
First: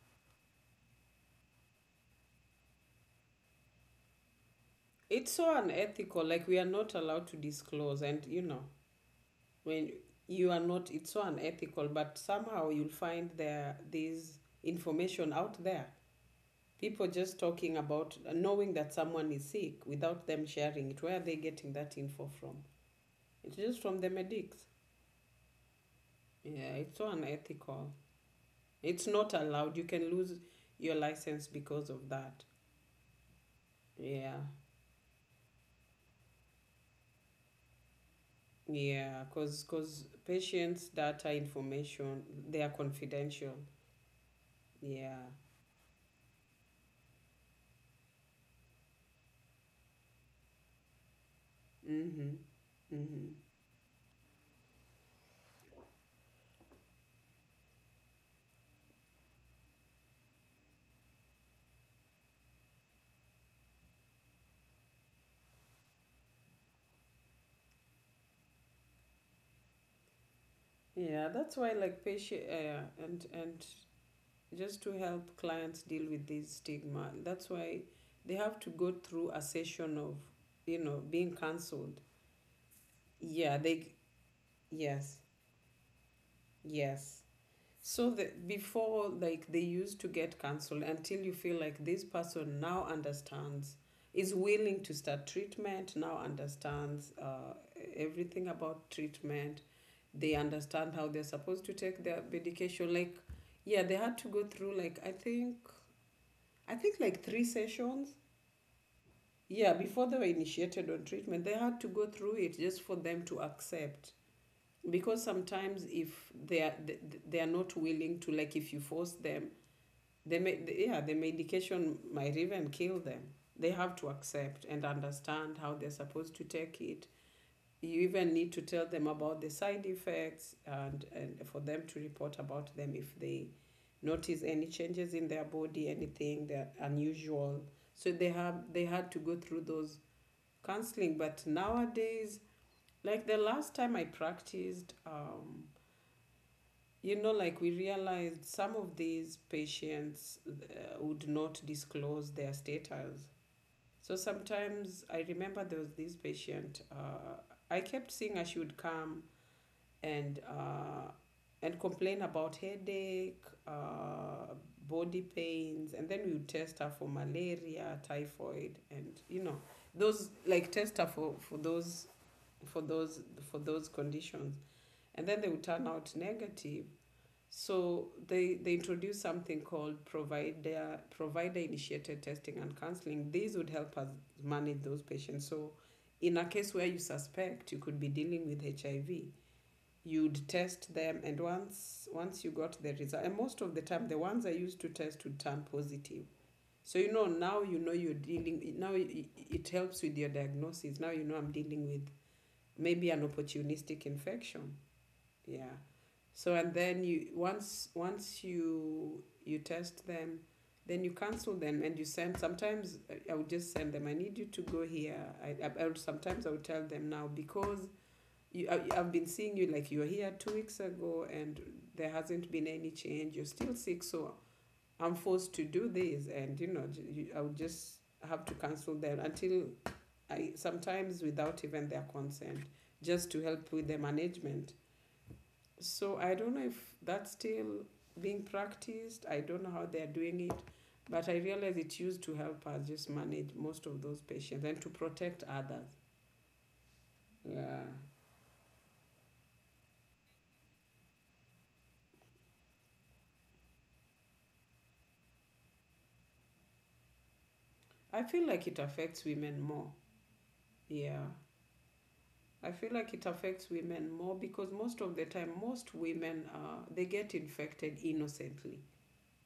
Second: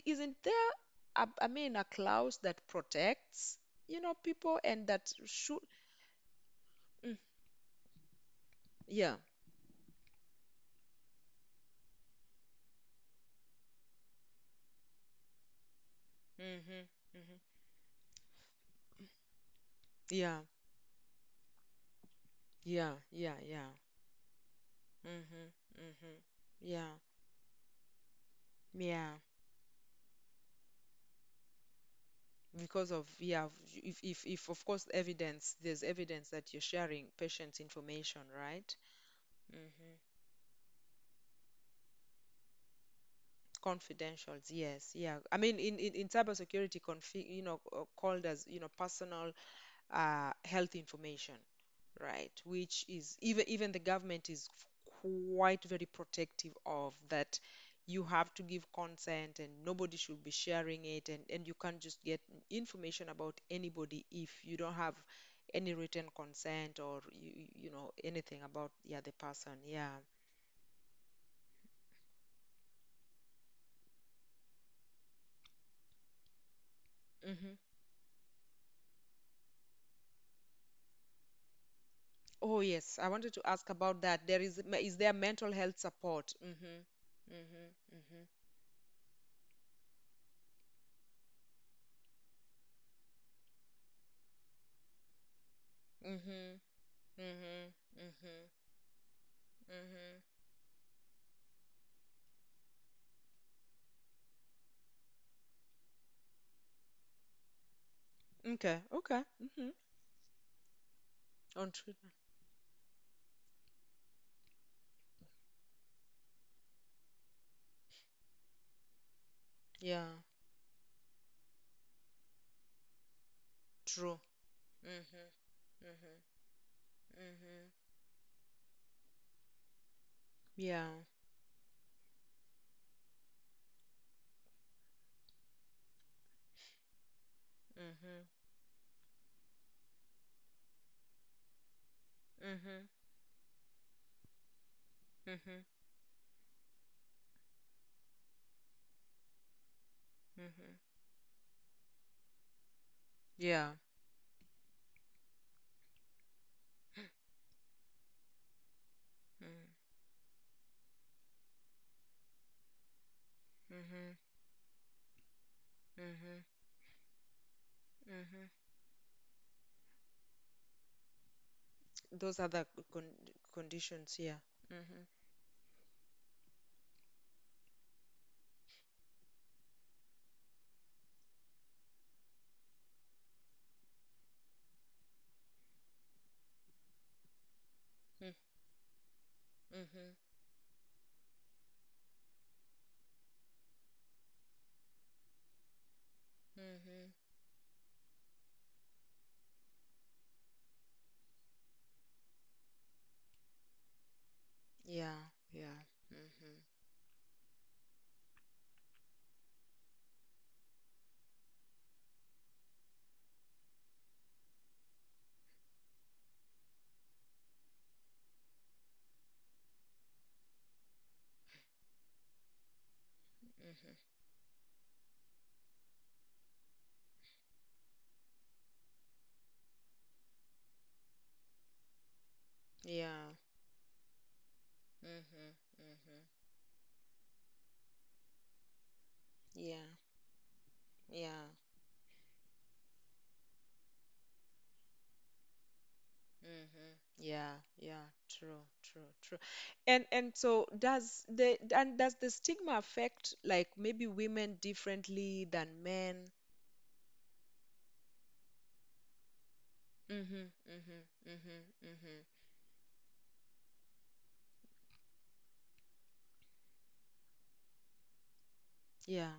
isn't there a, I mean, a clause that protects, you know, people, and that
it's so
should.
unethical, like we are not
Mm,
allowed to disclose, and you know,
yeah.
when you are not, it's so unethical, but somehow you'll find there this information out there.
Hmm. Hmm.
People just talking about knowing that someone is sick without
Yeah.
them sharing it. Where are they getting that info from?
Yeah. Yeah.
It's
Yeah.
just from the medics.
Hmm. Hmm.
Yeah,
Yeah.
it's so unethical. It's
Yeah,
not allowed. You can lose your license because of that.
because of, yeah, if, if
Yeah.
if of course evidence, there's evidence that you're sharing patient's information, right?
Yeah, cause
Mm-hmm.
cause patients' data information, they are confidential.
Confidentials, yes.
Yeah.
Yeah, I mean, in cybersecurity, you know, called as, you know, personal, health information, right?
Mhm.
Which is,
Mhm.
even even the government is quite very protective of that. You have to give consent, and nobody should be sharing it, and you can't just get information about anybody if you don't have any written consent, or you know anything about the other person. Yeah.
Yeah, that's why like patient and just to help clients deal with this stigma. That's
Hmm.
why they have to go through a session of, you know, being cancelled.
Oh yes, I wanted to
Yeah,
ask
they,
about that. There is there
yes,
mental health support? Hmm.
yes.
Hmm.
So
Hmm.
that before, like, they used to get cancelled until you feel like this person now understands, is willing to start treatment, now
Hmm.
understands
Hmm. Hmm.
everything about treatment. They
Hmm.
understand how they're supposed to take their medication. Like, yeah, they had to go through, like, I think like three sessions.
Okay, okay. Mm-hmm.
Yeah, before they were initiated on treatment, they
On
had to go
treatment.
through it just for them to accept. Because sometimes if they are they are not willing to, like if you force them,
Yeah,
yeah, the medication might even kill them. They have to
true.
accept and understand how
Mm-hmm.
they're supposed to
Mm-hmm.
take it.
Mm-hmm.
You even need to tell them about the side effects,
Yeah.
and for them to report about them if they notice any changes in their body, anything that unusual. So they
Mm-hmm.
have, they had to go through those counseling. But nowadays,
Mm-hmm.
like the last time I practiced,
Mm-hmm.
you know, like we realized some of these patients
Mm-hmm.
would not disclose their status.
Yeah.
So sometimes I remember there was this patient. I kept seeing her, she would come
Mm-hmm.
and uh, and complain about headache,
Mm-hmm.
body pains, and then we
Mm-hmm.
would test her for malaria,
Mm-hmm.
typhoid, and you know those, like test her for those,
Those are the
for
con
those, for those
conditions, yeah.
conditions,
Mm-hmm.
and then they would turn out negative. So they introduced something called provider initiated testing and counseling. These would help us manage those patients. So in a case where you suspect you could be dealing with HIV,
Mm-hmm.
you'd test them, and once once you got the result, and most of the time the ones I used to test would turn positive. So you know
Mm-hmm.
now, you know you're dealing, now it helps with your diagnosis. Now you know I'm dealing with maybe an opportunistic infection.
Yeah.
Yeah.
Yeah.
So
Mm-hmm.
and then you, once once you you test them, then you cancel them and you send, sometimes would just send them, I need you to go here. I would tell them now, because you, I've been seeing you, like you were here 2 weeks ago, and there hasn't been any change. You're still sick,
Mm-hmm.
so I'm forced to do this, and you know, you, I would just have to cancel them until I, sometimes without even their consent, just to
Yeah.
help with the management.
Mm-hmm.
So
Mm-hmm.
I don't know if that's still being practiced. I don't know how
Yeah.
they're doing it, but I
Yeah.
realize it used to help us just manage most of those patients and to protect others.
Mm-hmm. Yeah,
Yeah,
yeah, true, true, true. And so does the, and does the stigma affect like maybe women differently than men?
I feel like it affects women more.
Mm-hmm, mm-hmm,
Yeah.
mm-hmm, mm-hmm.
I feel like it affects women more because most of the time, most women they get infected innocently.
Yeah,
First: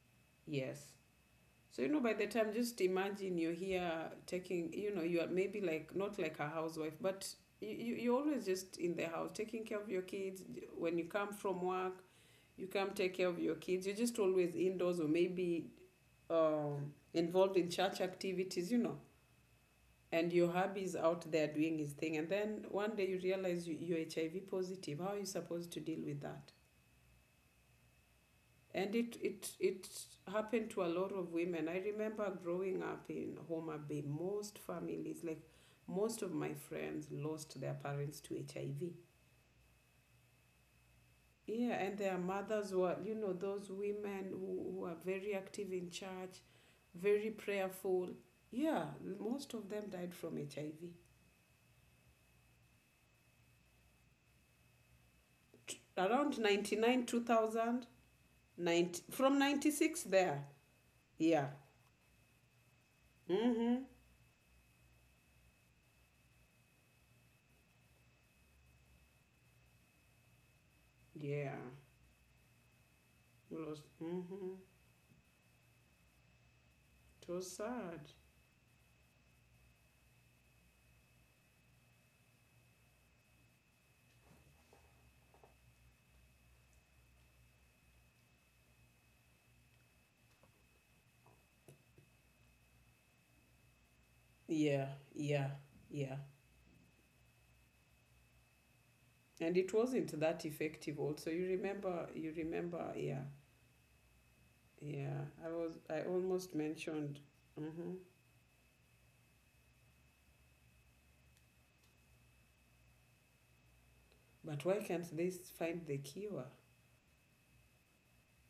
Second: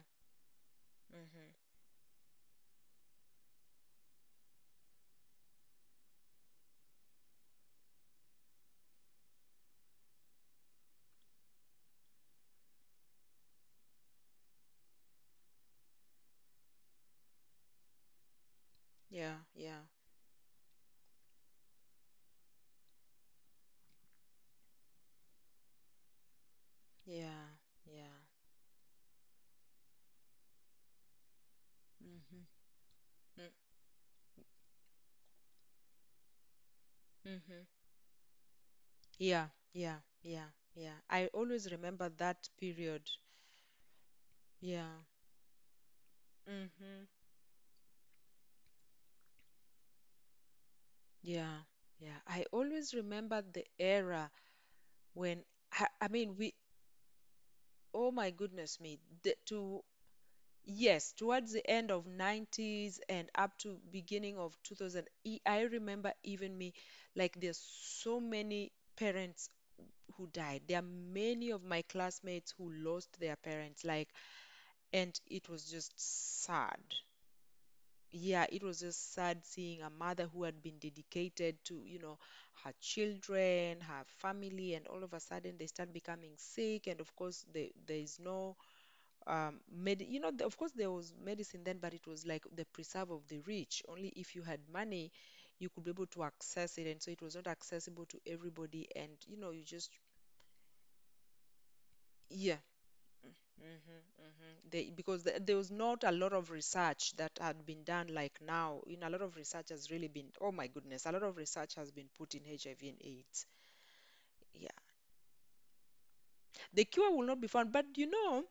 Yes.
mm-hmm.
So you know, by the time, just imagine you're here taking, you know, you are maybe like not like a housewife, but you you're always just in the house taking care of your kids. When you come from work, you come take care of your kids. You're just always indoors, or maybe involved in church activities. You know,
Yeah, yeah,
and your hubby is out there doing his thing, and then one day you realize you're HIV positive. How are you supposed to deal with that?
yeah, yeah.
And it happened to a lot of women. I remember
Mm-hmm.
growing up in Homer Bay, most families, like most of my friends, lost their
Mm-hmm.
parents to HIV.
Yeah, yeah, yeah, yeah. I always
Yeah. And
remember
their
that
mothers were,
period.
those women who, are
Yeah.
very active in church,
Mm-hmm.
very prayerful. Yeah. Most of them died from HIV
Yeah, yeah. I always remember the era when
around
we,
99, 2000,
oh my goodness me.
90,
The,
from
to
96 there.
Yes,
Yeah.
towards the end of 90s and up to
Mm-hmm.
beginning of 2000, I remember even me, like there's so many parents who died. There are many
Yeah.
of my classmates who lost their parents, like,
Mm-hmm.
and it was just sad.
It was sad.
Yeah, it was just sad seeing a mother who had been dedicated to, you know, her children, her family, and all of a sudden they start becoming sick. And of course, there is no, med you know of course there was medicine then, but it was like the preserve of the rich. Only if you had
Yeah.
money
Yeah.
you could be able
Yeah.
to access it, and so it was not accessible to everybody, and you know,
And
you
it
just,
wasn't that effective also. You remember you
yeah.
remember Yeah.
Hmm. Hmm. They,
Yeah.
because there was
I
not a lot of
almost
research
mentioned,
that had been
mm-hmm,
done like now. You know, a lot of research has really been, oh my goodness, a lot of research has been put in HIV and AIDS.
but
Yeah.
why can't they, find the cure?
The cure will not be found, but you know,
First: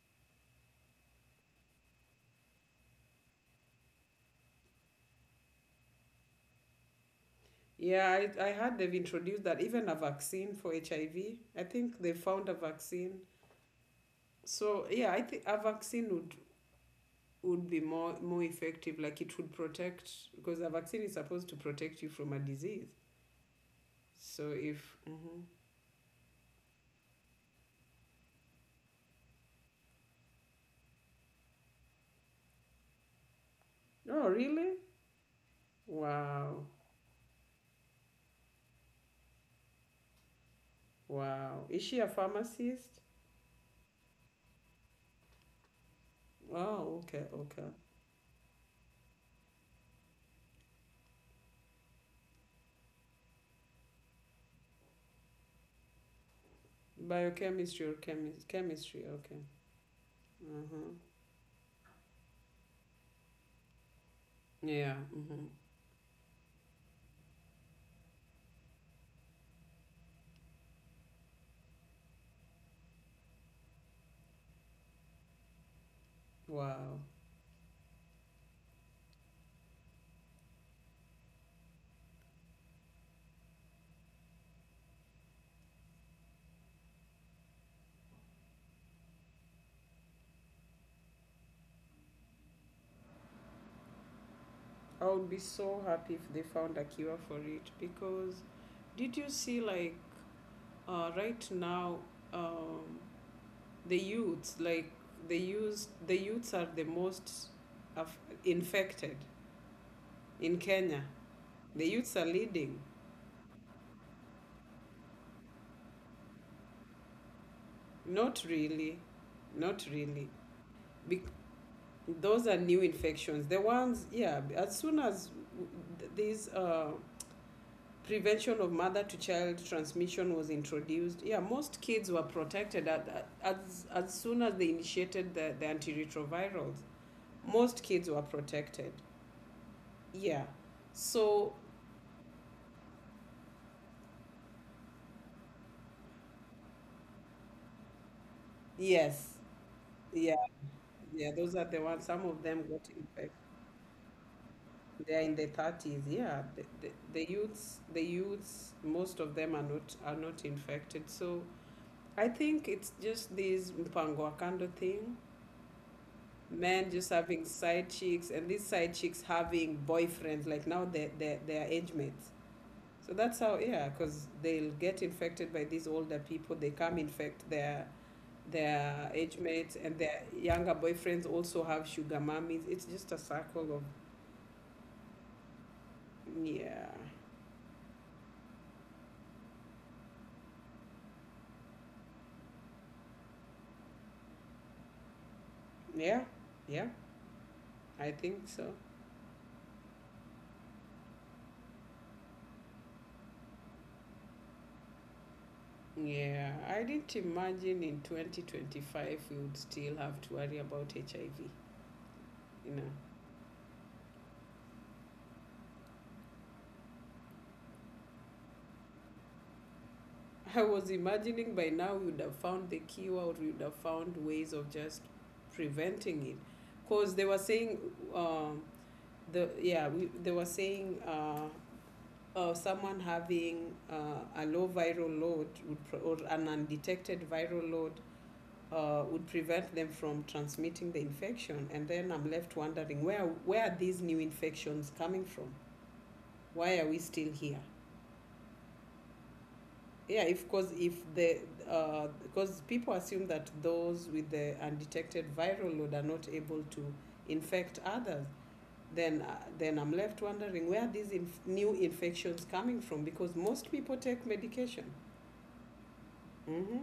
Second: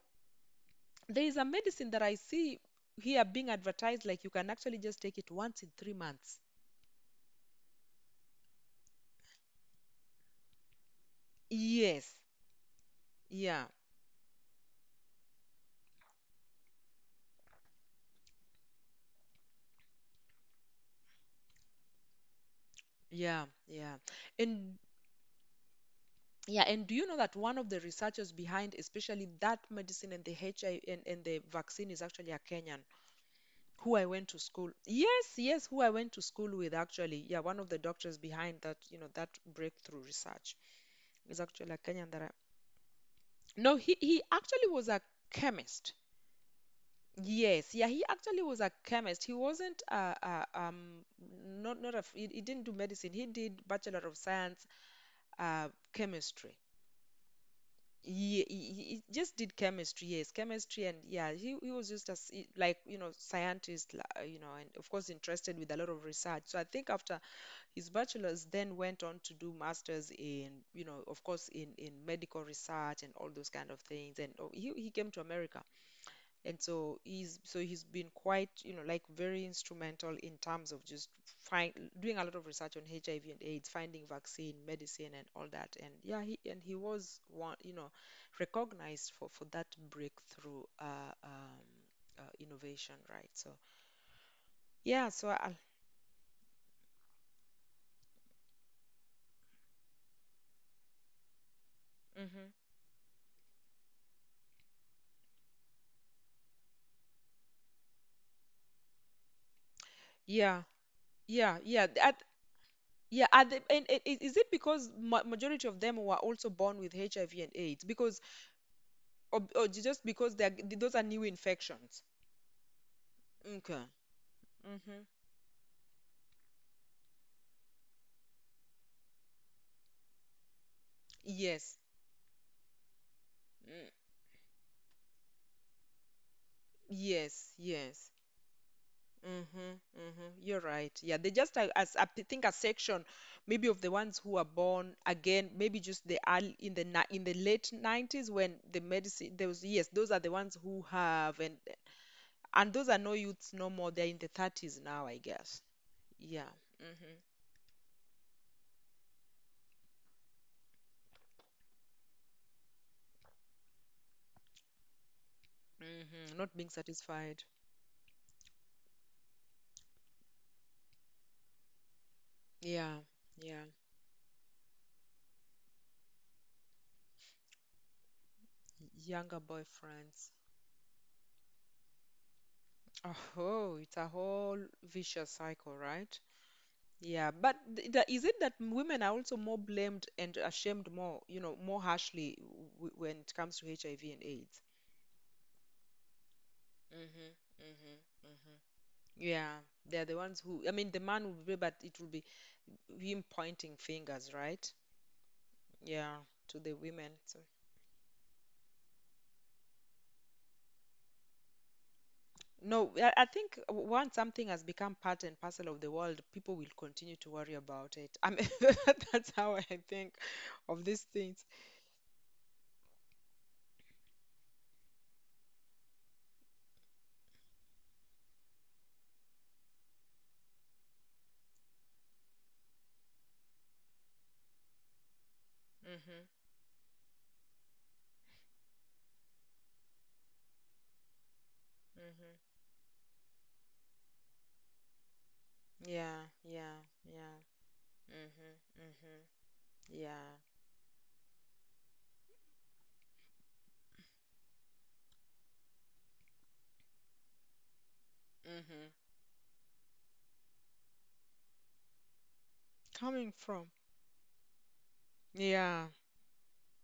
there is a medicine that I see here being advertised like you can actually just take it once in 3 months.
Yeah, I heard they've introduced that even a vaccine for HIV. I V. I think they
Yes.
found a vaccine.
Yeah.
So yeah, I think a vaccine would be more effective, like it would protect, because the vaccine is supposed to protect you from a disease.
Yeah. Yeah.
So
And
if
yeah, and do you know that one of the researchers behind especially that medicine and the HI and the vaccine is actually a Kenyan who I
Oh,
went to school.
really?
Yes, yes, who I went to school
Wow,
with actually. Yeah, one of the doctors behind that, you know, that breakthrough research is
wow.
actually a
Is she a
Kenyan that I.
pharmacist?
No, he actually was a chemist.
Oh, okay, okay.
Yes, yeah, he actually was a chemist. He wasn't not a, he didn't do medicine. He did Bachelor of Science uh, chemistry.
Biochemistry or
He, he,
chemistry.
he just
Okay.
did chemistry, yes, chemistry,
Mm-hmm.
and yeah, he was just as like you know scientist, you know, and of
Yeah.
course
Mm-hmm.
interested with a lot of research. So I think after his bachelor's, then went on to do masters in, you know, of course in medical research and all those kind of things. And oh, he came to America, and
Wow.
so he's, so he's been quite, you know, like very instrumental in terms of just find doing a lot of research on HIV and AIDS, finding vaccine, medicine, and all that. And yeah, he, and he was one, you know, recognized for that breakthrough innovation, right? So
I
yeah,
would
so
be
I,
so happy if they found a cure for it. Because did you see, like right now,
mm-hmm,
um, the youths, like the youths are the most aff infected in
yeah,
Kenya.
yeah, yeah.
The youths
At,
are leading.
yeah, are they, and I- is it because ma- majority of them were also born with HIV and AIDS? Because
Not really,
or ju-
not
just
really.
because they're, those are
Bec
new infections?
Those are new infections. The
Okay.
ones, yeah. As soon
Mm-hmm.
as this, prevention of mother to child transmission was introduced, yeah,
Yes.
most kids were protected as
Mm.
as soon as they initiated the antiretrovirals.
Yes,
Most kids
yes.
were protected.
Mm-hmm. Mm-hmm.
Yeah.
You're right. Yeah, they
So
just as I think a section, maybe of the ones who are born again, maybe just the early in the ni- in the late 90s when the medicine
yes,
those, yes, those are the
yeah,
ones who
yeah,
have.
those
and
are the ones. Some of them
and
got,
those are
in
no
fact,
youths no more. They're in the 30s now,
they
I
are in the
guess.
thirties. Yeah,
Yeah.
the, the,
Mm-hmm.
the youths, the youths, most of them are not infected. So I think it's just this mpango kando thing.
Mm-hmm. Not being
Men just
satisfied.
having side chicks, and these side chicks having boyfriends. Like now, they are age mates.
Yeah.
So that's how,
Yeah.
yeah, because they'll get infected by these older people. They come infect their age
Younger
mates, and their
boyfriends.
younger boyfriends also have sugar mummies. It's just a
Oh,
circle.
it's a whole vicious cycle, right?
Yeah,
Yeah, but th- the- is it that women are also more blamed and ashamed more, you know, more harshly w when it comes to HIV and AIDS?
yeah, yeah,
Mm-hmm, mm-hmm,
I think
mm-hmm.
so.
Yeah, they're the ones who, I mean, the man will be, but it will be him pointing fingers, right? Yeah,
Yeah,
to the
I
women.
didn't
So,
imagine in 2025 we would still have to worry about HIV. You
no,
know,
I think w- once something has become part and parcel of the world, people will continue to worry about it. I mean, that's how I think
I
of
was
these things.
imagining by now we would have found the cure, or we would have found ways of just preventing it. Because they were saying, um, the yeah, they were saying, someone having, a low viral load would or
Mm-hmm,
an undetected viral load, would prevent them from transmitting the infection. And then I'm
mm-hmm.
left wondering, where are these new infections coming from?
Yeah,
Why
yeah,
are we still
yeah.
here?
Mm-hmm. Mm-hmm.
Yeah,
Yeah.
if cause if the because people assume that those with the undetected viral load are not able to infect others,
Mm-hmm.
then I'm left wondering, where are these new infections coming from?
Coming
Because
from.
most people take medication.
Yeah.
Mm-hmm.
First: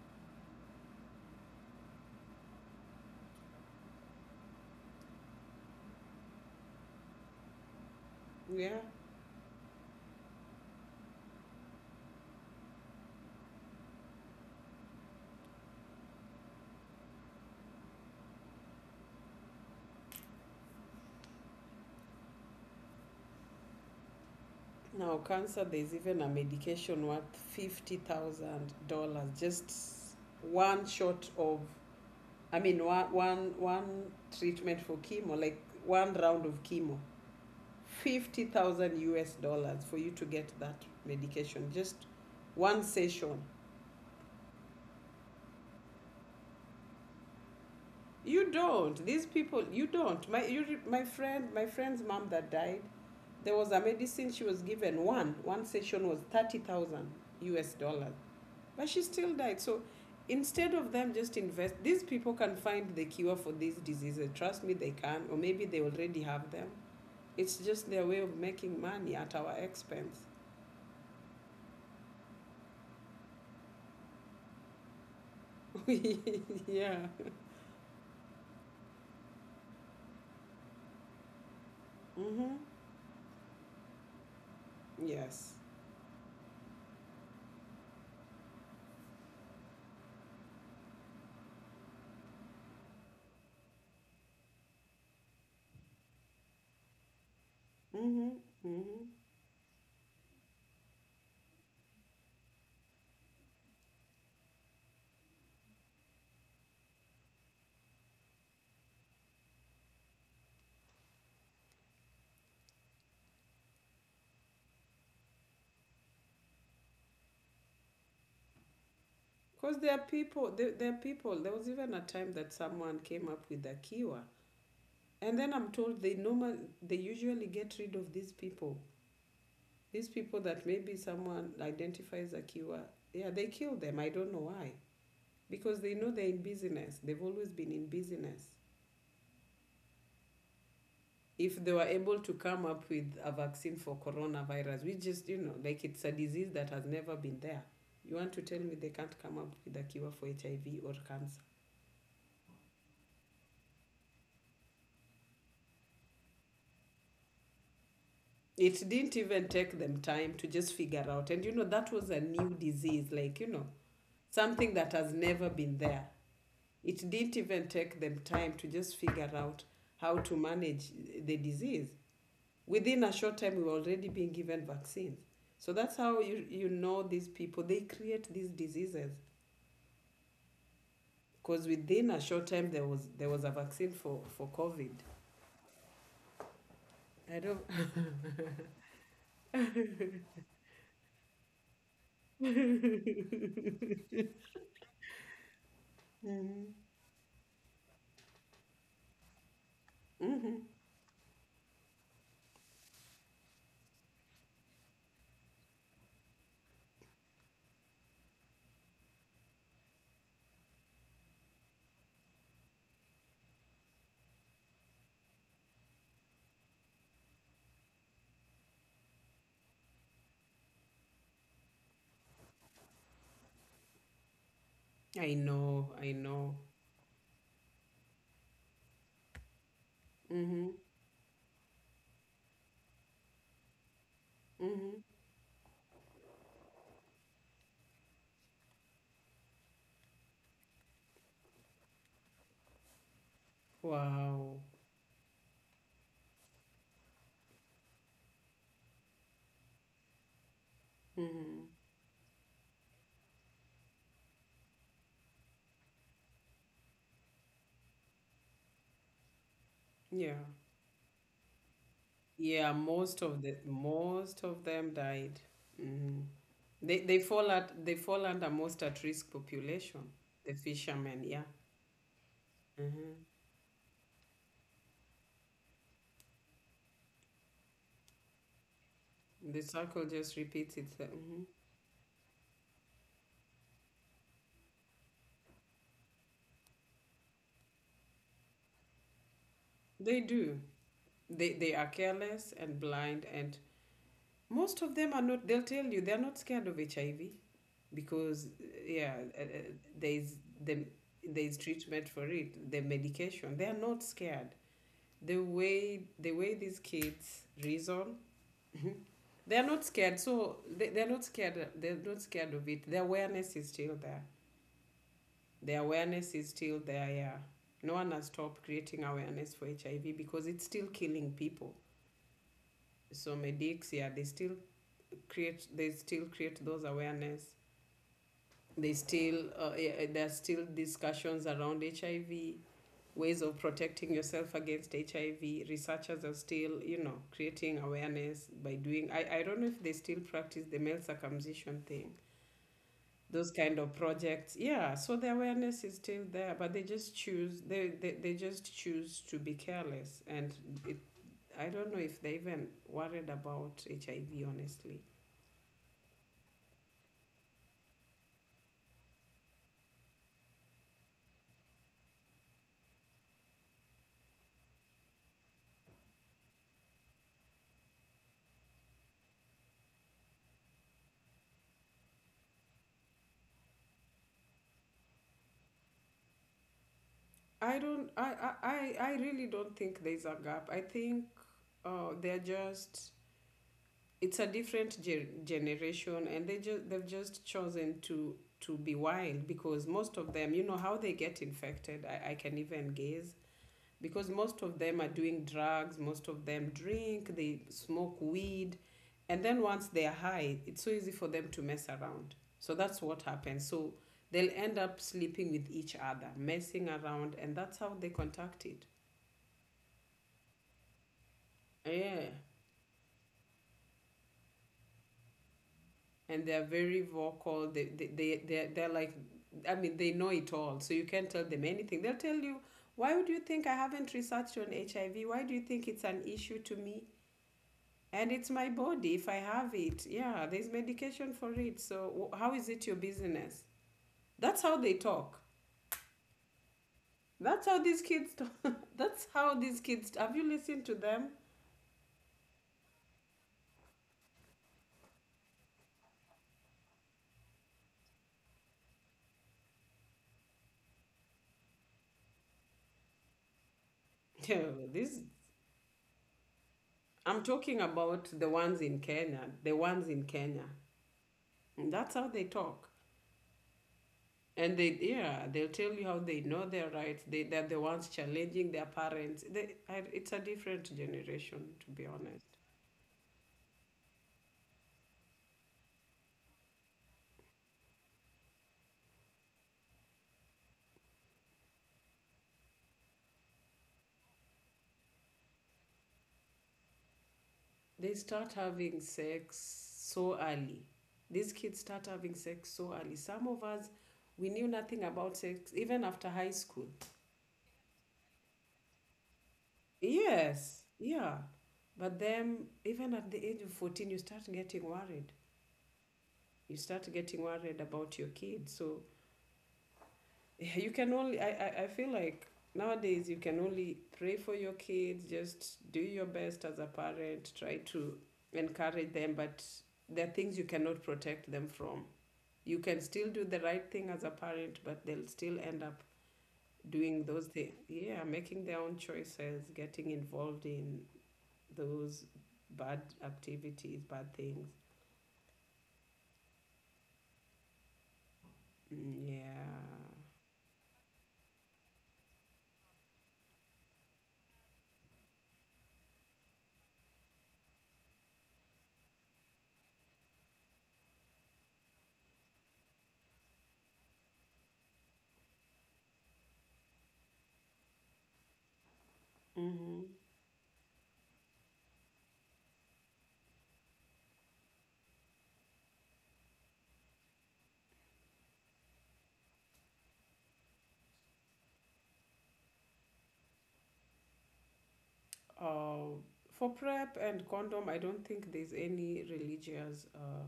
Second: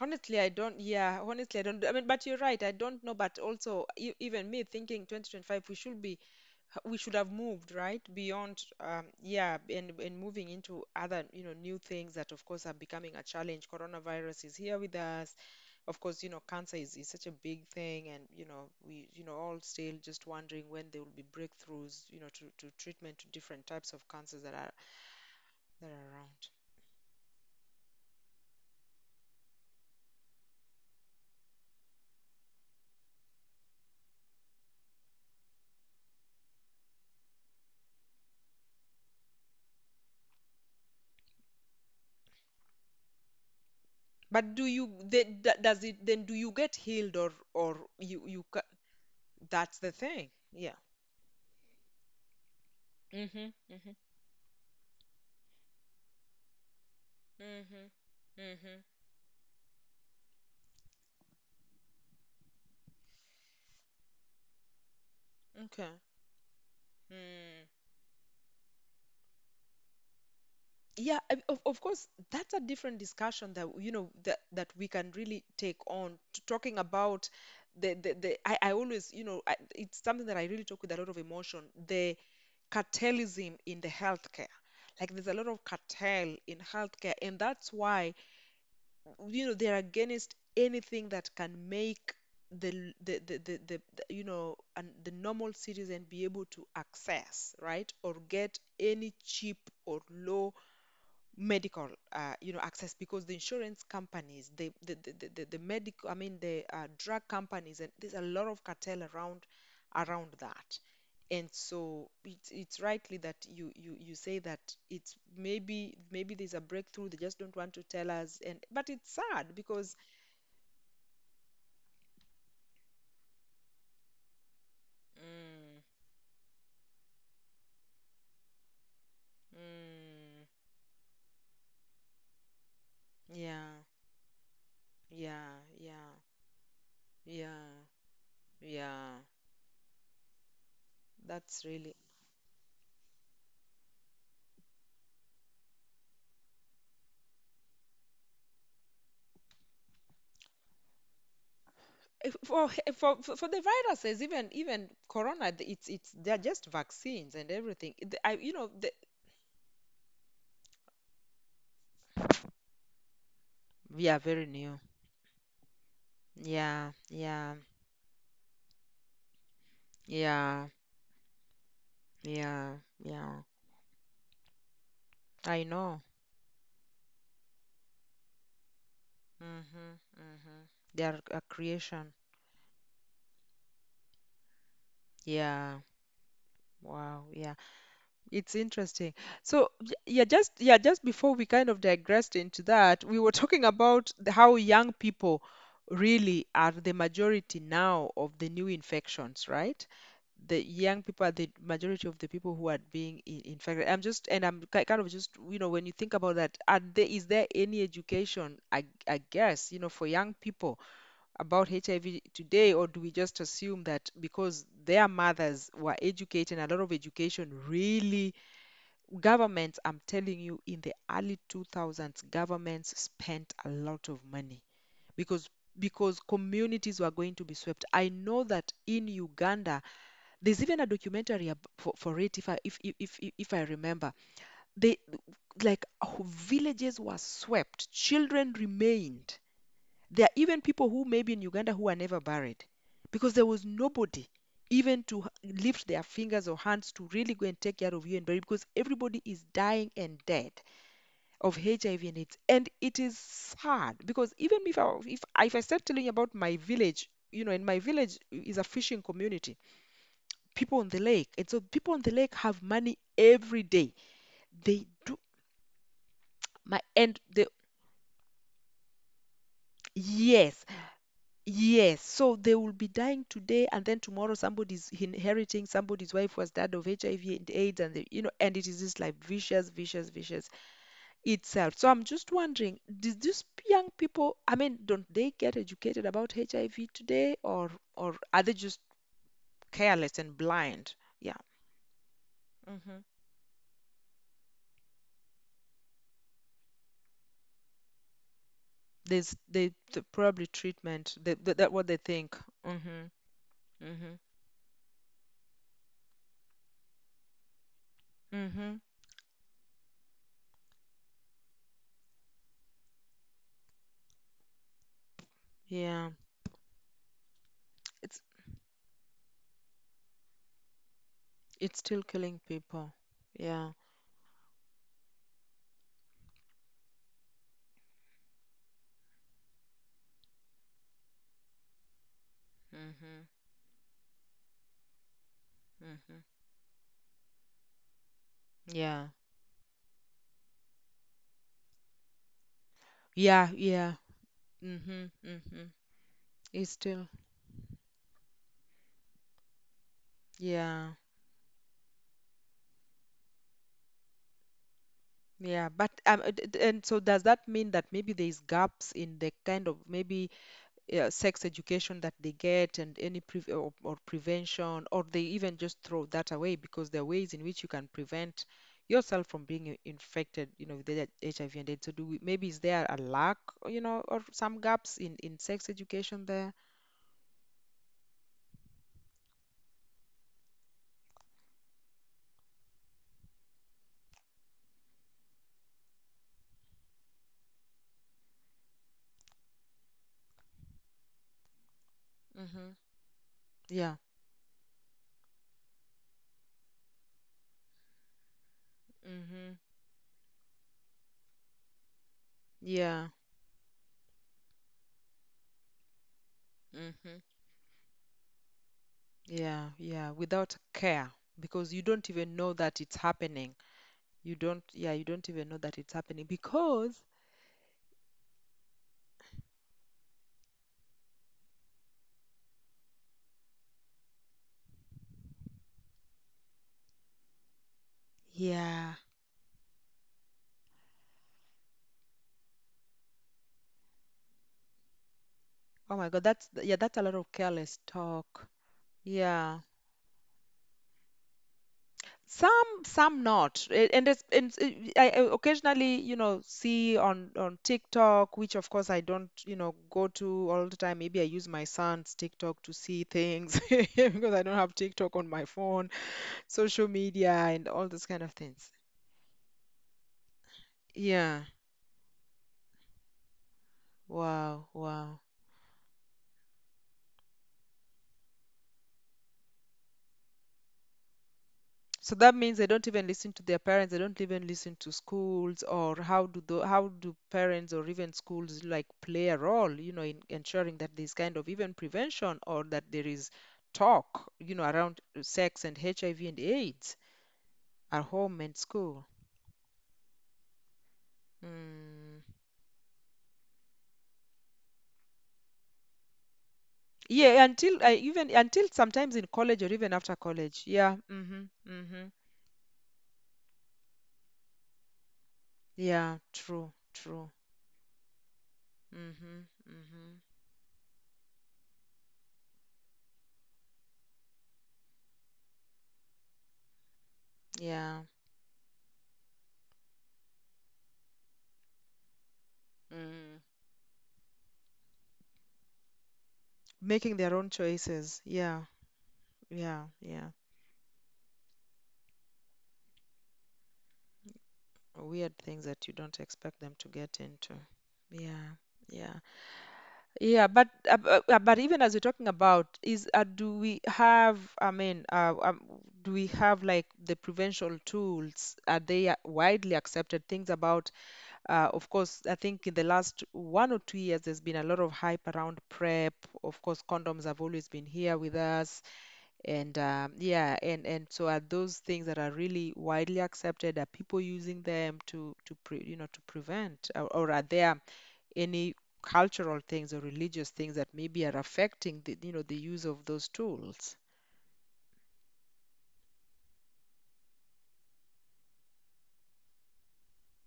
Honestly, I don't. Yeah. Honestly, I don't. I mean, but you're right. I don't know. But also, e- even me thinking 2025, we should be, we should have moved, right? Beyond,
Yeah.
yeah, and moving into other, you know, new things that, of course, are becoming a challenge. Coronavirus is here with us. Of course, you know, cancer is such a big thing, and you know, we, you know, all still just wondering when there will be breakthroughs, you know, to treatment to different types of cancers that are.
Now, cancer, there's
They're
even a
around.
medication worth $50,000, just one shot of, I mean, one treatment for chemo, like one round of chemo. 50,000 US dollars for you to get that medication, just one session.
But do you then d- does it then do you get healed, or you
You
ca-
don't. These people,
that's
you
the
don't.
thing. Yeah.
My friend's mom that died, there
Mhm.
was a
Mhm.
medicine she was given one. One session was 30,000 US
Mhm.
dollars.
Mhm.
But she still died. So instead of them just invest, these people can find the cure for these diseases. Trust me, they can. Or maybe they
Okay.
already have them. It's
Mm.
just their way of making money at our expense.
Yeah, I- of course, that's a different discussion that you know that we can really take on. T- talking
Yeah.
about the I always, you know I, it's something that I really talk with a lot of emotion, the
Mm-hmm.
cartelism in the healthcare, like there's a lot
Yes.
of cartel in healthcare, and that's why you know they're against anything that can make the the you know and the normal citizen be able to access, right, or
Mm-hmm.
get
Mm-hmm.
any cheap or low medical, you know, access, because the insurance companies, the medical, I mean the drug companies, and there's a lot of cartel around around that, and so it's rightly that you say that it's maybe maybe there's a breakthrough, they just don't want to tell us, and but it's sad
Because there are
because
people, there are people, there was even a time that someone came up with a cure. And then I'm
mm,
told they usually get rid of these people, these people
mm,
that maybe someone identifies a akiwa, yeah, they kill
yeah
them. I don't know why.
yeah
Because they
yeah
know they're in business. They've always been in
yeah
business.
yeah, that's
If they were
really
able to come up with a vaccine for coronavirus, like it's a disease that has never been there. You want to tell me they can't come up with a cure for HIV or cancer?
for the viruses, even even corona, th- it's they're just vaccines and everything. It- I, you know
It
the,
didn't even take them time to just figure out. And, that was a new disease, like,
we are very
something
new.
that has never been there.
Yeah
It didn't
yeah
even take them time to just figure out how to
yeah
manage the disease.
yeah
Within a short
yeah,
time, we were already being given vaccines.
I
So that's
know.
how you know these people. They create these diseases,
Mm-hmm, mm-hmm. They're a
because within a
creation.
short time there was a vaccine for COVID.
Yeah. Wow,
I don't.
yeah, it's interesting. So y- yeah, just, yeah, just before we kind of digressed into that, we were talking about the- how young people really are
Mhm.
the majority now of the new infections, right, the young people are the majority of the people who are being in, infected. I'm just, and I'm ki- kind of just, you know, when you think about that, are there, is there any education, I guess, you know, for young people about HIV today, or do we just assume that because their mothers were educated, and a lot of education really, governments, I'm telling you, in the early 2000s, governments spent a lot of money
I
because
know. I know.
communities were going to be swept. I know that in Uganda, there's
Hmm.
even a documentary ab- for it, if I remember. They
Hmm.
like wh- villages were swept, children remained. There are even people who maybe in Uganda who are never buried because there was nobody
Wow.
even to h- lift their fingers or hands to really go and take care of you and bury because everybody is dying and dead
Hmm.
of HIV and AIDS. And it is sad because even if I, if I, if I start telling you about my village, you know, in my village is a fishing community,
Yeah.
people on the lake. And so people on the lake have
Yeah,
money every day.
most of them
They do,
died. Hmm.
my,
They they
and
fall
the,
at they fall under most at risk population. The
yes,
fishermen, yeah.
yes. So they will be
Hmm.
dying today and then tomorrow somebody's inheriting somebody's wife was died of HIV and AIDS and the, you know, and it is this like
The
vicious,
cycle
vicious,
just
vicious
repeats itself. Hmm.
itself. So I'm just wondering, did these young people, I mean, don't they get educated about HIV today, or are they just
They
careless and
do.
blind? Yeah.
They are careless and
Mm-hmm.
blind, and most of them are not. They'll tell you they're not scared of HIV, because, yeah,
There's they th- probably treatment. They,
there's
th- that what they
treatment for
think.
it, the
Mhm.
medication. They are not
Mhm.
scared. The way these kids reason.
Mhm.
They're not scared. So they're not scared. They're not scared of it. The awareness is still there. The
Yeah.
awareness is still there. Yeah. No one
It's
has stopped creating awareness for HIV, because it's still killing people.
it's still killing people.
So
Yeah.
medics, yeah, they still create. They still create those awareness. They still Yeah, there's still discussions around HIV,
Mhm.
ways of protecting yourself against HIV. Researchers
Mhm.
are still, creating awareness by
Yeah.
doing. I don't know if they still practice the male circumcision thing, those
Yeah.
kind of
Yeah.
projects. Yeah,
Mhm.
so the
Mhm.
awareness is still there,
It's
but they
still.
just choose they they, they just choose to be careless and
Yeah.
it. I don't know if they even worried about HIV, honestly.
Yeah. But d- d- And so does that mean that maybe there's gaps in the kind of maybe yeah, sex education that they get and any pre or prevention, or they even just throw that away because there are ways in which you can prevent yourself from being I- infected, you know, with the HIV and AIDS. So do we, maybe is there a lack, you know, or some gaps in sex education there?
I don't i i i I really don't think there's a gap. I think, they're just it's a different generation, and they've just chosen to be wild, because most of them, you know how they get infected, I can
Mhm.
even guess.
Yeah,
Because most of them are doing drugs, most of them drink, they smoke weed, and then
mhm,
once they are high, it's so easy for them to mess around. So that's
yeah,
what happens. So they'll end up sleeping with each other, messing
mhm,
around, and that's how they contact it.
yeah, yeah. Without care, because you don't
Yeah.
even know that it's happening. You don't, yeah, you don't even know that it's happening
And they're very
because,
vocal. They're like, I mean, they know it all. So you can't tell them anything. They'll tell you, why would you think I haven't researched on HIV? Why do you think it's an issue to me? And it's my
yeah.
body if I have it. Yeah, there's medication for it. So how is it your business? That's how they talk.
Oh my God, that's yeah, that's a lot of
That's how
careless
these kids
talk.
talk. That's how
Yeah.
these kids Have you listened to them?
Some not. A- And it's, and it- I occasionally, you know, see on TikTok, which of course I don't, you know, go to all the time. Maybe I use my son's TikTok to see things because I don't
Yeah,
have TikTok
this
on my phone, social media
I'm
and
talking
all those kind
about
of
the
things.
ones in Kenya, the ones in Kenya.
Yeah.
That's how they talk.
Wow,
And they
wow.
yeah, they'll tell you how they know their rights. They're the ones challenging their parents. It's a different generation, to be
So that
honest.
means they don't even listen to their parents. They don't even listen to schools, or how do the, how do parents or even schools like play a role, you know, in ensuring that there's kind of even prevention or that there is talk, you know, around sex and HIV and AIDS at
They
home
start
and
having
school.
sex so early. These kids start
Mm.
having sex so early. Some of us, we knew nothing about sex even after high school.
Yeah, until I even until sometimes in college or even after college.
Yes,
Yeah.
yeah.
Mm-hmm. Mm-hmm.
But then, even at the age of 14, you start getting worried.
Yeah. True.
You start
True.
getting worried about your kids. So,
Mm-hmm. Mm-hmm.
I feel like nowadays you can only pray for your kids, just do your best as a parent, try
Yeah.
to encourage them, but there are things you cannot protect them from. You can still
Mm.
do the right thing as a parent, but they'll still end up
Making
doing
their
those
own
things.
choices.
Yeah,
Yeah.
making their own choices,
Yeah,
getting
yeah.
involved in those bad activities, bad things.
Weird things that you don't expect them to get into. Yeah, yeah,
Mm. Yeah.
yeah. But even as we're talking about is do we have? I mean, do we have like the prevention tools? Are they widely accepted? Things about, of course, I think in the last 1 or 2 years, there's been a lot of hype around PrEP. Of course, condoms have always been here with us. And
Mm-hmm.
yeah, and so are those things that are really widely accepted? Are people using them to pre, you know to prevent, or are there any cultural things or religious things that maybe are affecting the the use of those tools?
Uh, for prep and condom, I don't think there's any religious.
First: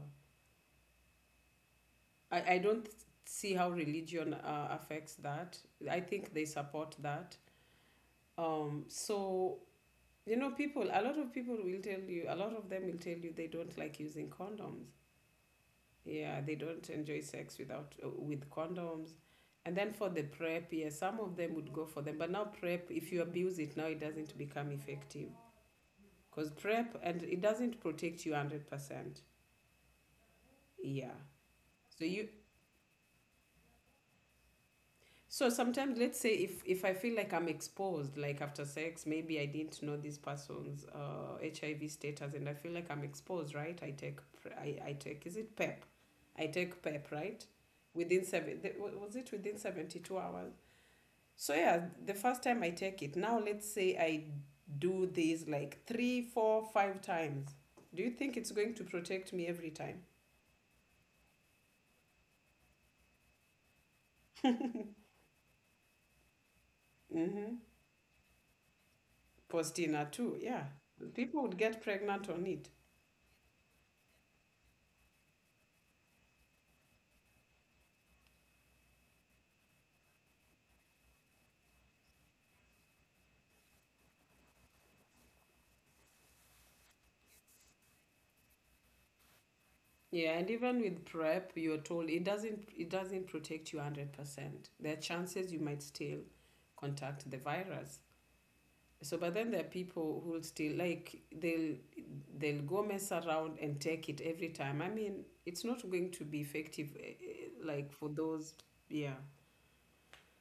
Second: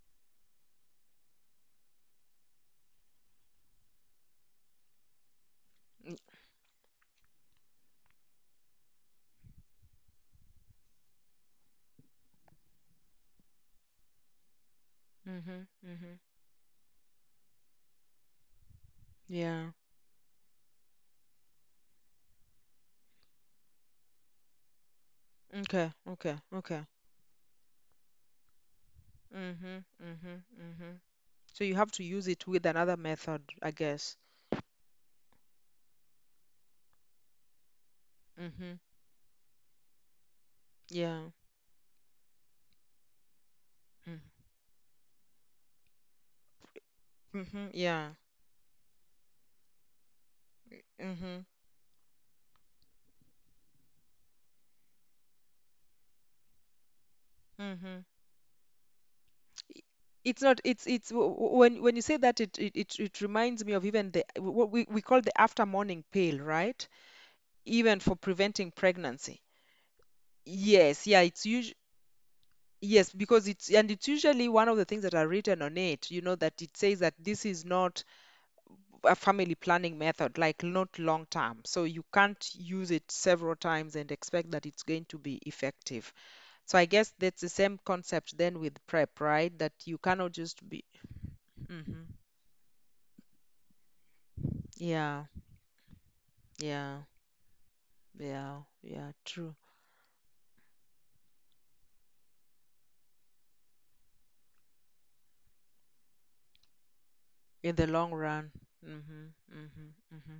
I don't see how religion affects that. I think they support that. So, a lot of people will tell you, a lot of them will tell you they don't like using condoms.
Mm-hmm, mm-hmm.
Yeah, they don't enjoy sex without with condoms.
Yeah.
And then for the prep, yeah, some of them would go for them. But now prep, if you abuse it, now it doesn't become effective.
Okay. Okay.
Because
Okay.
prep, and it doesn't protect you 100%.
Mm-hmm. Mm-hmm. Mm-hmm.
Yeah.
So you have to
So
use
you
it with another method, I guess.
So sometimes, let's say if I feel like I'm exposed, like after
Mm-hmm.
sex, maybe I didn't know this person's,
Yeah.
HIV status, and I feel like I'm exposed, right? I take, is it PEP? I take PEP, right?
Mm-hmm. Yeah.
Within seven the- wa- Was it within 72 hours?
Mm-hmm.
So yeah, the first time I take it. Now let's say I do this like three, four, five times.
Mm-hmm.
Do you think it's going to protect me every time?
it's not it's it's w- w- when you say that it reminds me of even the what we call the after morning pill, right?
Mm-hmm.
Even for preventing pregnancy.
Postina too, yeah.
Yes, yeah,
People
it's
would
usually,
get pregnant on it.
yes, because it's, and it's usually one of the things that are written on it, you know, that it says that this is not a family planning method, like not long term, so you can't use it several times and expect that it's going to be effective. So I guess that's the same concept then with PrEP, right? That you
Yeah,
cannot
and
just
even
be.
with PrEP, you're
Mhm.
told it doesn't protect you 100%. There are
Yeah.
chances you might still
Yeah,
contact the virus.
yeah, yeah,
So but then
true.
there are people who'll still like they'll go mess around and take it every time. I mean, it's not going to be effective
In the
like for
long run.
those, yeah.
Mm-hmm, mm-hmm, mm-hmm.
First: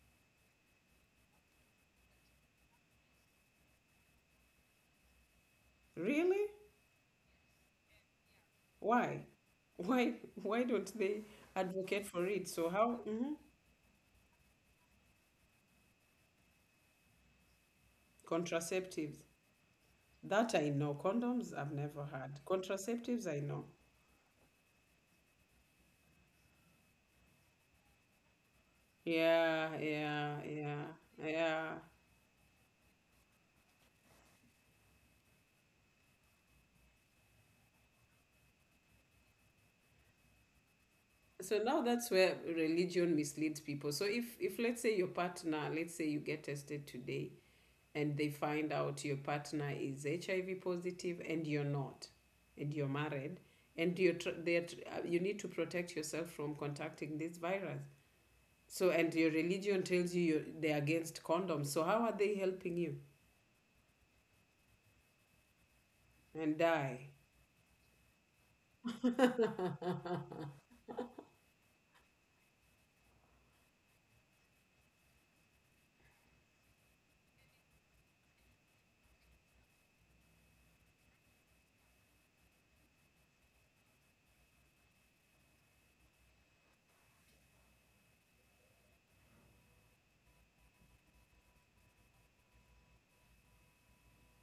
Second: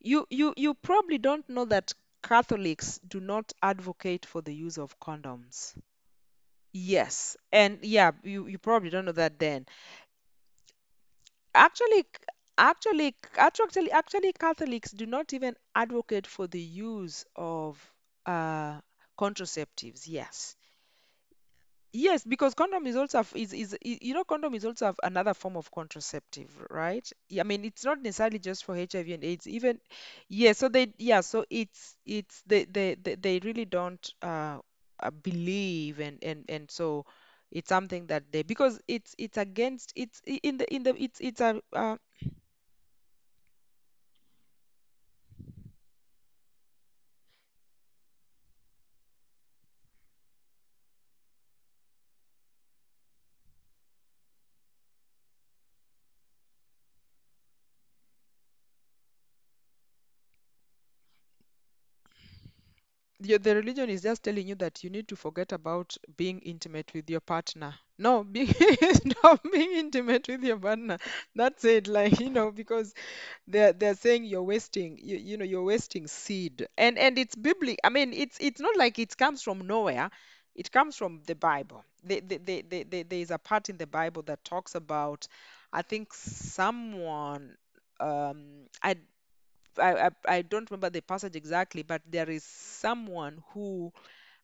You probably don't know that Catholics do not advocate for the use of condoms.
Really?
Yes. And yeah, you probably don't know
Why?
that then.
Why why don't they
Actually,
advocate
c-
for it? So how. Mhm.
Actually, Catholics do not even advocate for the use of uh
Contraceptives?
contraceptives. Yes.
That I know. Condoms I've never
Yes,
had.
because condom is also a
Contraceptives
f-
I know.
is I- you know, condom is also another form of contraceptive, right? Yeah, I mean it's not necessarily just for HIV and AIDS. Even
Yeah, yeah,
yeah, so
yeah,
they, yeah, so
yeah.
it's they really don't believe, and so it's something that they, because it's against it's I- in the it's
So
a
now that's where religion misleads people. So if let's say your partner, let's say you get tested today and they find out your partner is HIV positive and you're not and you're married and you're tr- they're tr- you need to protect yourself from contacting this virus. So and your religion tells you they're against condoms. So how are they helping you?
your, the religion is just telling you that you need to forget about being
And
intimate with
die.
your partner. No, be, stop being intimate with your partner. That's it. Like, you know, because they're saying you're wasting. You know, you're wasting seed. And it's biblical. I mean, it's not like it comes from nowhere. It comes from the Bible. There is a part in the Bible that talks about, I think someone. Um, I I, I I don't remember the passage exactly, but there is someone who,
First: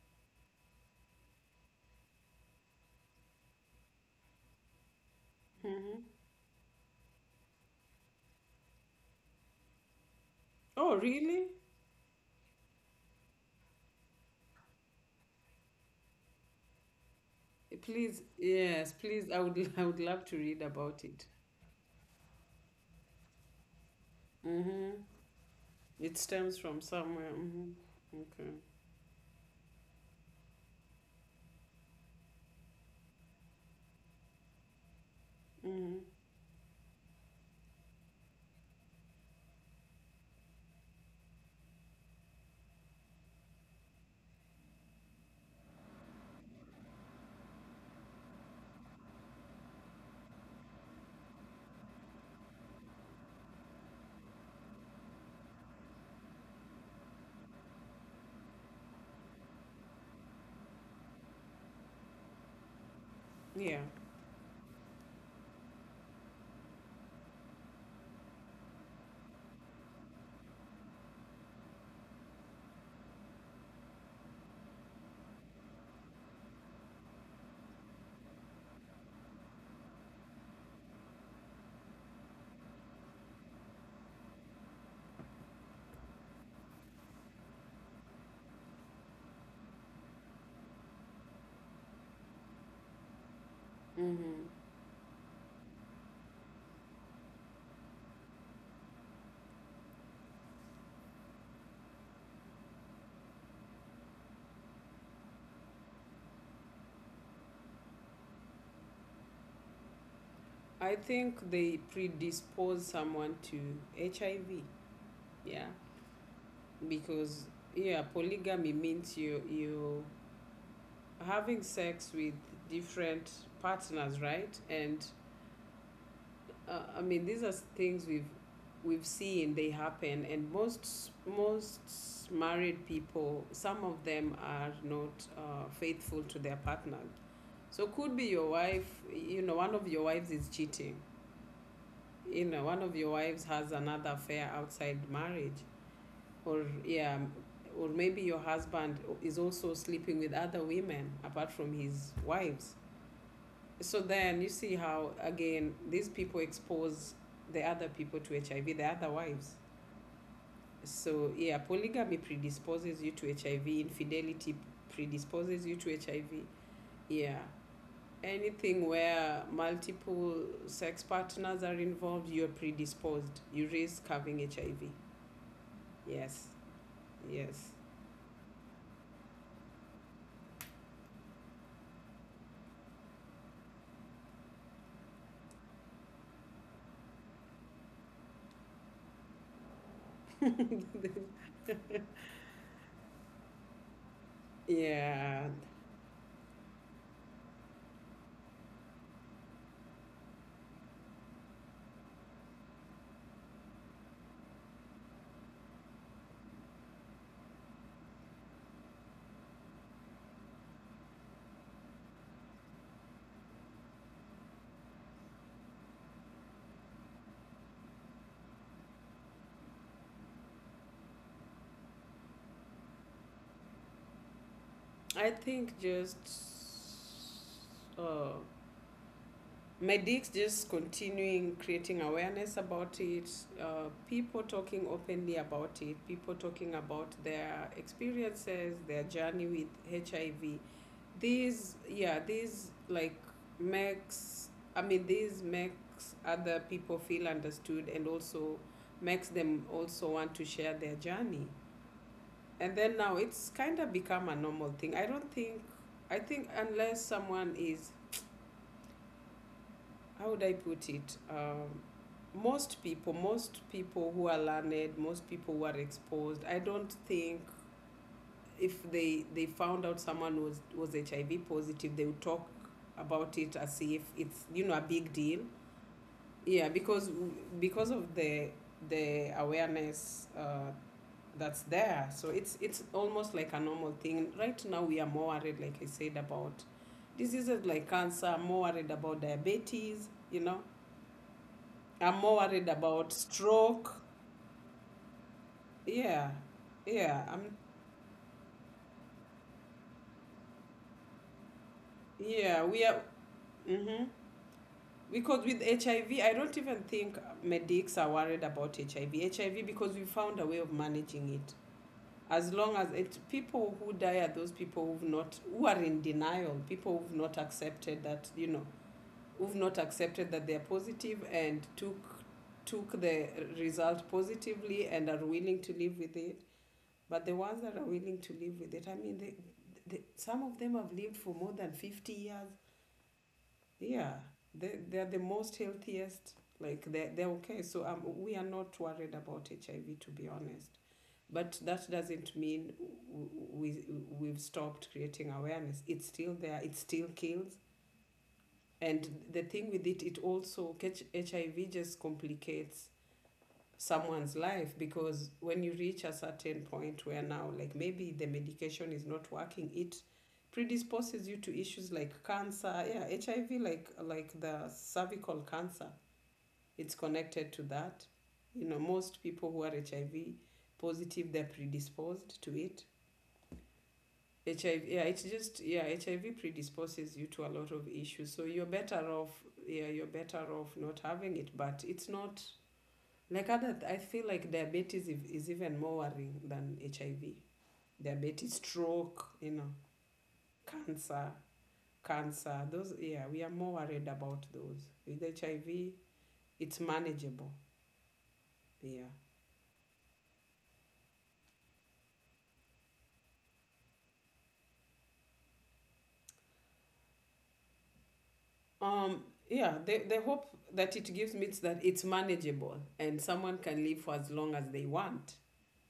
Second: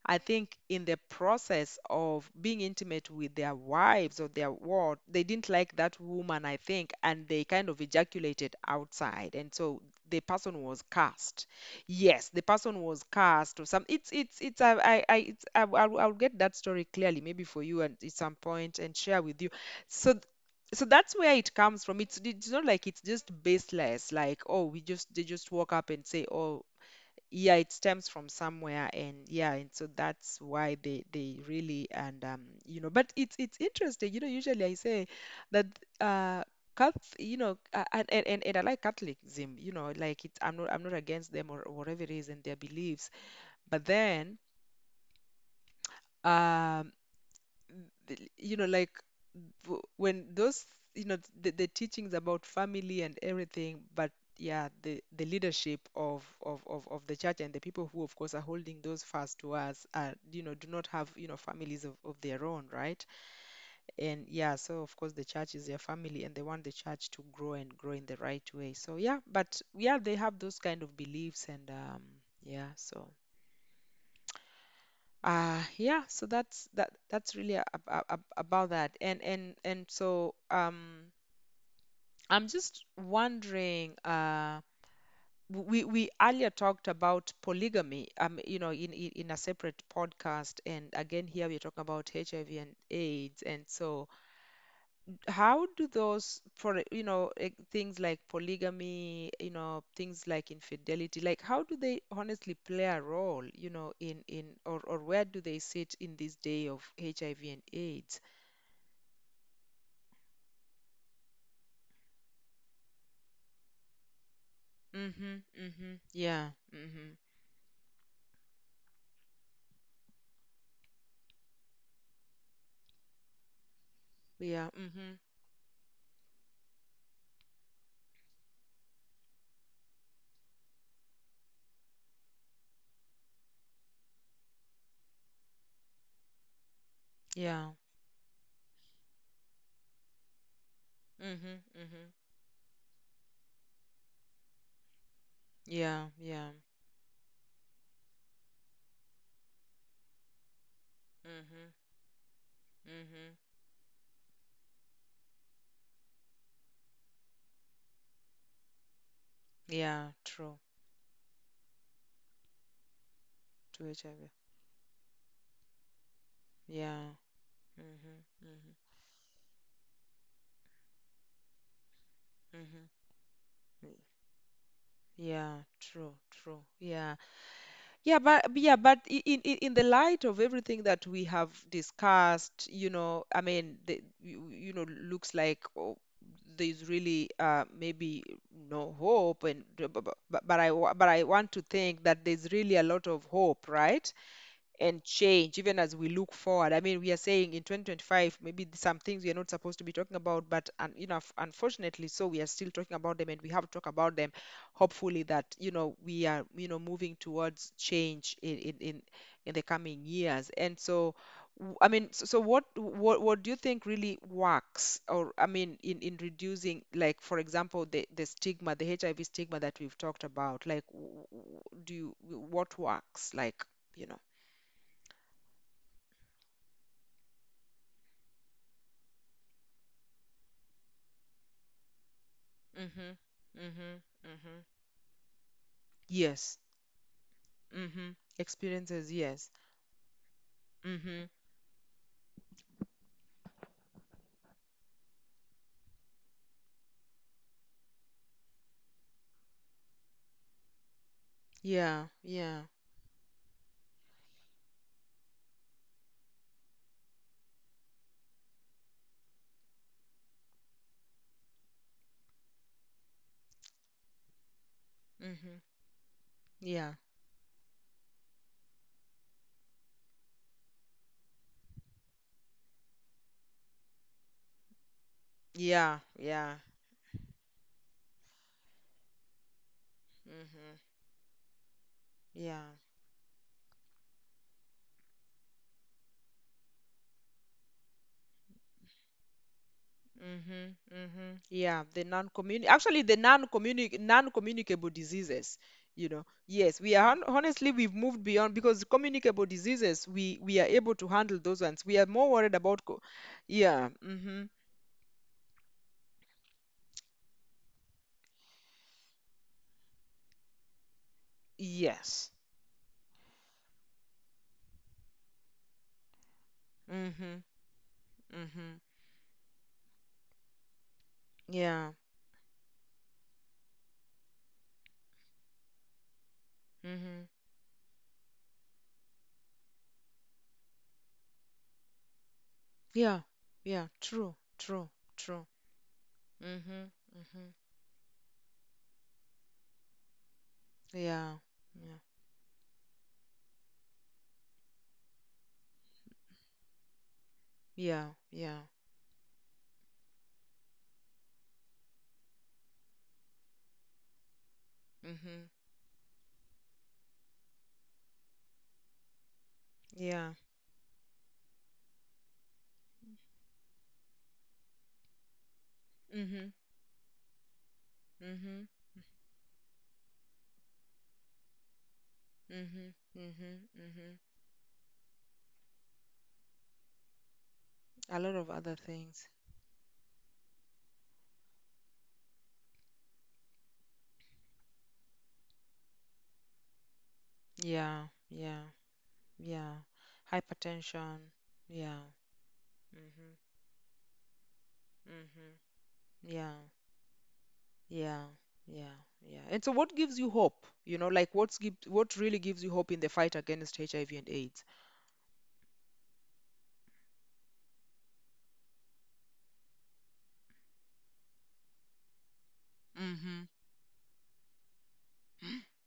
I think, in the process of being intimate with their wives or their ward, they didn't like that woman, I think, and they kind of ejaculated outside. And so the person was
Oh, really?
cast. Yes, the person was cast or some. It's I it's I, I'll get that story clearly maybe for you and at
Please,
some point
yes,
and share
please.
with you.
I would
So
love
th-
to read
so
about
that's
it.
where it comes from. It's not like it's just baseless. Like, oh, we
Mm-hmm.
just, they just walk up and
It
say,
stems
oh,
from somewhere.
yeah,
Mm-hmm.
it stems from
Okay.
somewhere. And yeah, and so that's why they really. And um, you know, but it's interesting, you know, usually I say that
Mm-hmm.
uh Cath, you know, and I like Catholicism, you know, like, it's I'm not against them or whatever it is and their beliefs. But then, um, you know, like when those, you know, the teachings about family and everything, but yeah, the leadership of the church and the people who, of course, are holding those fast to us are, you know, do not have, you know, families of their own, right?
Yeah.
And yeah, so of course, the church is their family and they want the church to grow and grow in the right way. So yeah, but yeah, they have those kind of beliefs. And yeah, so. Yeah, so that's that's really about that. And so um, I'm just wondering, uh, we earlier talked about polygamy, um, you know, in a separate podcast, and again here we're talking about HIV and AIDS. And so
Mm-hmm.
how do those, for you know, eh, things like polygamy, you know, things like infidelity, like how do they honestly play a role, you know, in or where do they sit in this day of HIV and AIDS?
I think they predispose someone to HIV.
Mhm,
Yeah,
mhm, yeah, mhm,
because yeah, polygamy means you having sex with different partners, right?
yeah,
And
mhm,
I mean, these are things we've seen they happen, and most married people, some of them are not faithful to their partner.
yeah,
So could be your wife. One of your wives is cheating.
mhm, mhm,
One of your wives has another affair outside marriage,
yeah, yeah,
or yeah, or maybe your husband is also sleeping with other women apart
mhm,
from his wives.
mhm,
So then you see how again these people expose the other people to HIV, the other wives.
yeah, true,
So yeah, polygamy predisposes you to HIV.
to HIV,
Infidelity predisposes you to HIV.
yeah,
Yeah.
mhm, mhm,
Anything where multiple sex partners are involved, you're
mhm,
predisposed. You risk having HIV.
yeah, true,
Yes.
true. Yeah.
Yes.
Yeah, but in, in the light of everything that we have discussed, you know, I mean, the, you know, looks like, oh, there's really, maybe no hope, and but, but I want to think that there's really a lot of hope, right? And
Yeah.
change, even as we look forward. I mean, we are saying in 2025 maybe some things we are not supposed to be talking about, but you know, unfortunately so, we are still talking about them, and we have to talk about them, hopefully, that, you know, we are, you know, moving towards change in the coming years. And so I mean, so what what do you think really works? Or I mean, in reducing, like for example, the stigma, the HIV stigma that we've talked about, like do you, what works, like, you know.
I think just. Oh. Medix just continuing creating awareness about
Mhm.
it,
Mhm.
people
Mhm.
talking openly about it, people
Yes.
talking about their
Mhm.
experiences, their
Experiences,
journey
yes.
with HIV.
Mhm.
These, yeah, these like makes, I mean, these makes other people feel understood and also makes them also want to share their journey.
Yeah, yeah,
And then now it's kind of become a normal thing. I think unless someone is how would I put it? Most people who are learned, most people
mhm,
who are exposed, I don't
yeah,
think if they found out someone was HIV positive, they would talk about it as if it's a big deal.
yeah. Yeah.
Yeah, because of the awareness
Mhm.
that's there, so it's
Yeah.
it's almost like a normal thing. Right now, we are more worried, like I said, about diseases like cancer, more worried about diabetes,
Mhm. Mhm. Yeah, the
I'm more
non-communi,
worried
actually
about
the
stroke.
non-communicable diseases, you know.
Yeah,
Yes, we are
yeah, I'm,
honestly, we've moved beyond because communicable diseases, we are able to handle those ones. We are more worried
yeah, we
about
are,
co, yeah.
mm-hmm.
Hmm.
Because with HIV, I don't even think medics are worried about HIV. HIV, because we found a way of managing it.
Yes.
As long as it, People who die are those people who've not, who are in denial, people who've not
Mhm.
accepted that,
Mhm.
who've not accepted that they're positive and
Yeah.
took the result positively and are willing to live with it. But
Mm-hmm.
the ones that are willing to live with it, I mean, some of them have lived for more than 50 years.
Yeah. Yeah.
Yeah,
True. True.
they're the
True.
most healthiest. Like,
Mhm.
they're
Mhm.
okay. So we are not worried about HIV, to be honest.
Yeah.
But that
Yeah.
doesn't mean we've stopped creating awareness. It's still there, it still kills.
Yeah. Yeah.
And the thing with it, it also, catch HIV just complicates someone's life because
Mhm.
when you reach a certain point where now like maybe the medication is not working, it
Yeah.
predisposes you to issues like cancer, yeah, HIV, like the cervical cancer.
Mhm.
It's connected to that.
Mhm.
Most people who are HIV positive, they're predisposed to it.
Mhm. Mhm. Mhm.
HIV, yeah, it's just yeah HIV predisposes you to a lot of
A
issues,
lot
so
of
you're
other
better
things.
off, yeah, you're better off not having it. But it's not like other, I feel like diabetes is even more worrying than HIV.
Yeah.
Diabetes,
Yeah.
stroke,
Yeah. Hypertension.
cancer,
Yeah.
cancer. Those, yeah,
Mhm.
we are more worried about those. With
Mhm.
HIV,
Yeah.
it's manageable.
Yeah. Yeah.
Yeah.
Yeah. And so what gives you hope? You know, like, what's give, what really gives you hope in the fight against HIV and AIDS?
Um. Yeah. The hope that it gives me is that it's manageable and
Mhm.
someone can live for as long as they want.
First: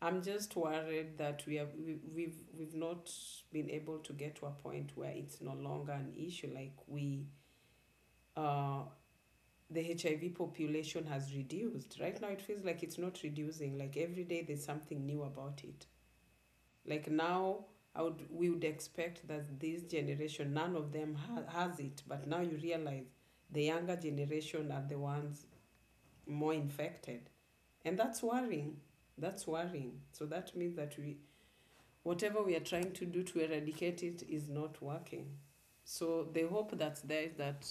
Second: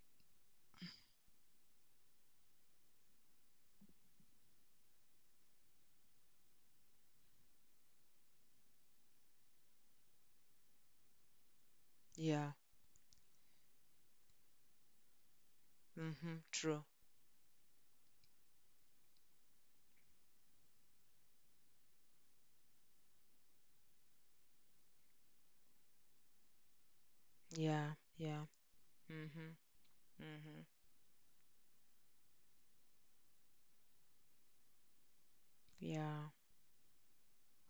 I'm just worried that we have we, we've not been able to get to a point where it's no longer an issue. Like we uh the HIV population has reduced. Right now, it
Yeah.
feels like it's not reducing. Like every day, there's something new about it.
Mm-hmm. True.
Like now, I would we would expect that this generation, none of them has it, but now you realize the younger generation are the ones more infected,
Yeah,
and that's
yeah.
worrying. That's
Mm-hmm.
worrying. So that
Mm-hmm.
means that we whatever we are trying to do to eradicate it is not working. So
Yeah.
the hope that's there is that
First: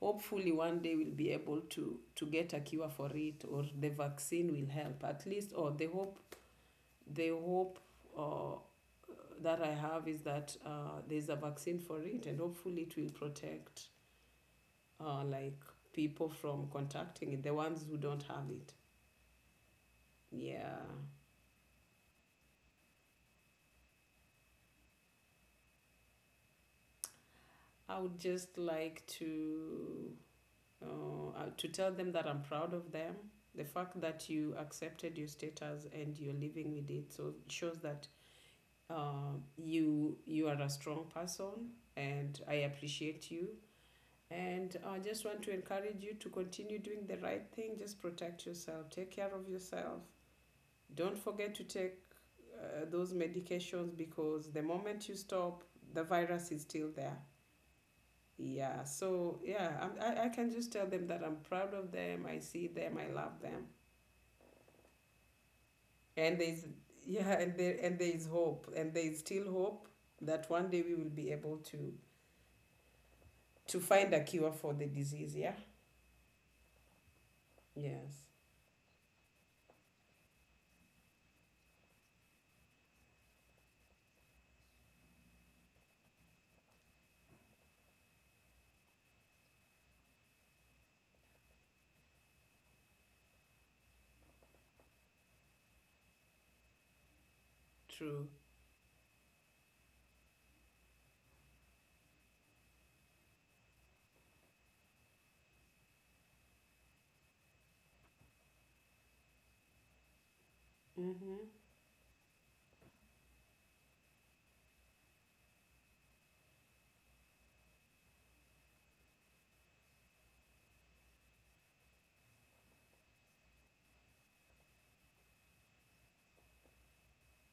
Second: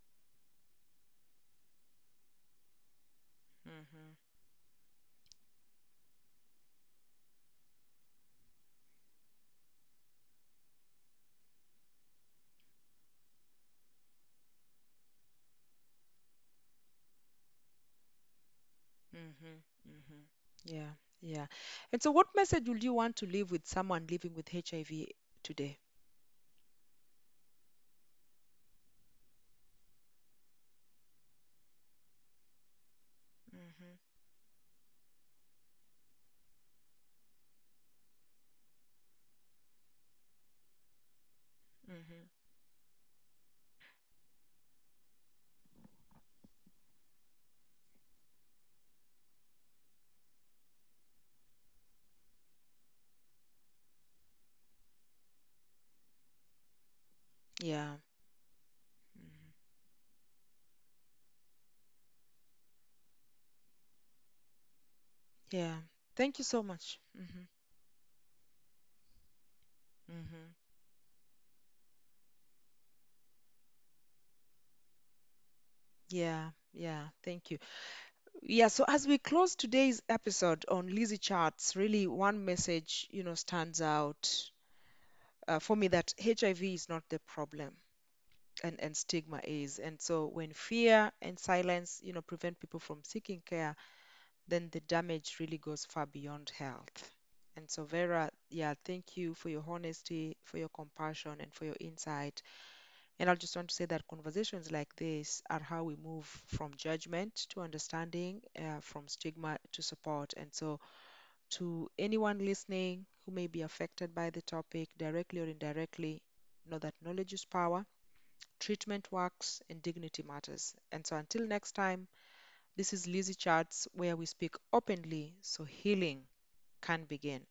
hopefully one day we'll be able to get a cure for it, or the
Mm-hmm.
vaccine will help at least, or the hope uh, that I have is that there's a vaccine for it, and hopefully it will protect like people from contacting it, the ones who don't have it.
Mm-hmm. Mm-hmm.
Yeah.
Yeah, yeah. And so what message would you want to leave with someone living with HIV today?
I would just like to tell them that I'm proud of them. The
Mm-hmm.
fact that you accepted your status and you're living with it, so it shows that you are a strong person,
Mm-hmm.
and I appreciate you. And I just want to encourage you to continue doing the right thing. Just protect yourself. Take care of yourself. Don't forget to take those medications because the moment you stop, the virus is still there.
Yeah.
Yeah. So
Mm-hmm.
yeah, I can just tell them that I'm proud of them. I see them. I love them.
Yeah. Thank
And
you so
there's
much.
yeah,
Mm-hmm.
and there is hope, and there is still hope that
Mm-hmm.
one day we will be able to find a cure for the disease. Yeah,
Yeah, yeah, thank you.
yes,
Yeah, so as we close today's episode on Lizzie Charts, really one message, you know, stands out, for me, that HIV is not the problem, and stigma is. And so when fear and silence, you know, prevent people from seeking care, then the damage really goes far beyond health. And so,
true.
Vera, yeah, thank you for your honesty, for your compassion, and for your insight. And I just want to say that conversations like this are how we move from judgment to understanding, from stigma to support. And so,
Mm-hmm.
to anyone listening who may be affected by the topic directly or indirectly, know that knowledge is power, treatment works, and dignity matters. And so until next time, this is Lizzie Chats, where we speak openly so healing can begin.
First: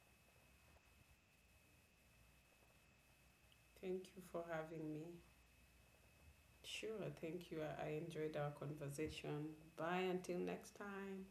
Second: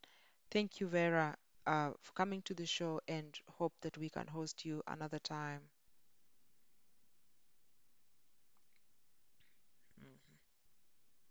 Thank you, Vera, for coming to the show and hope that we
Thank you
can
for
host you
having
another
me.
time.
Sure, thank you. I enjoyed our conversation. Bye until next time.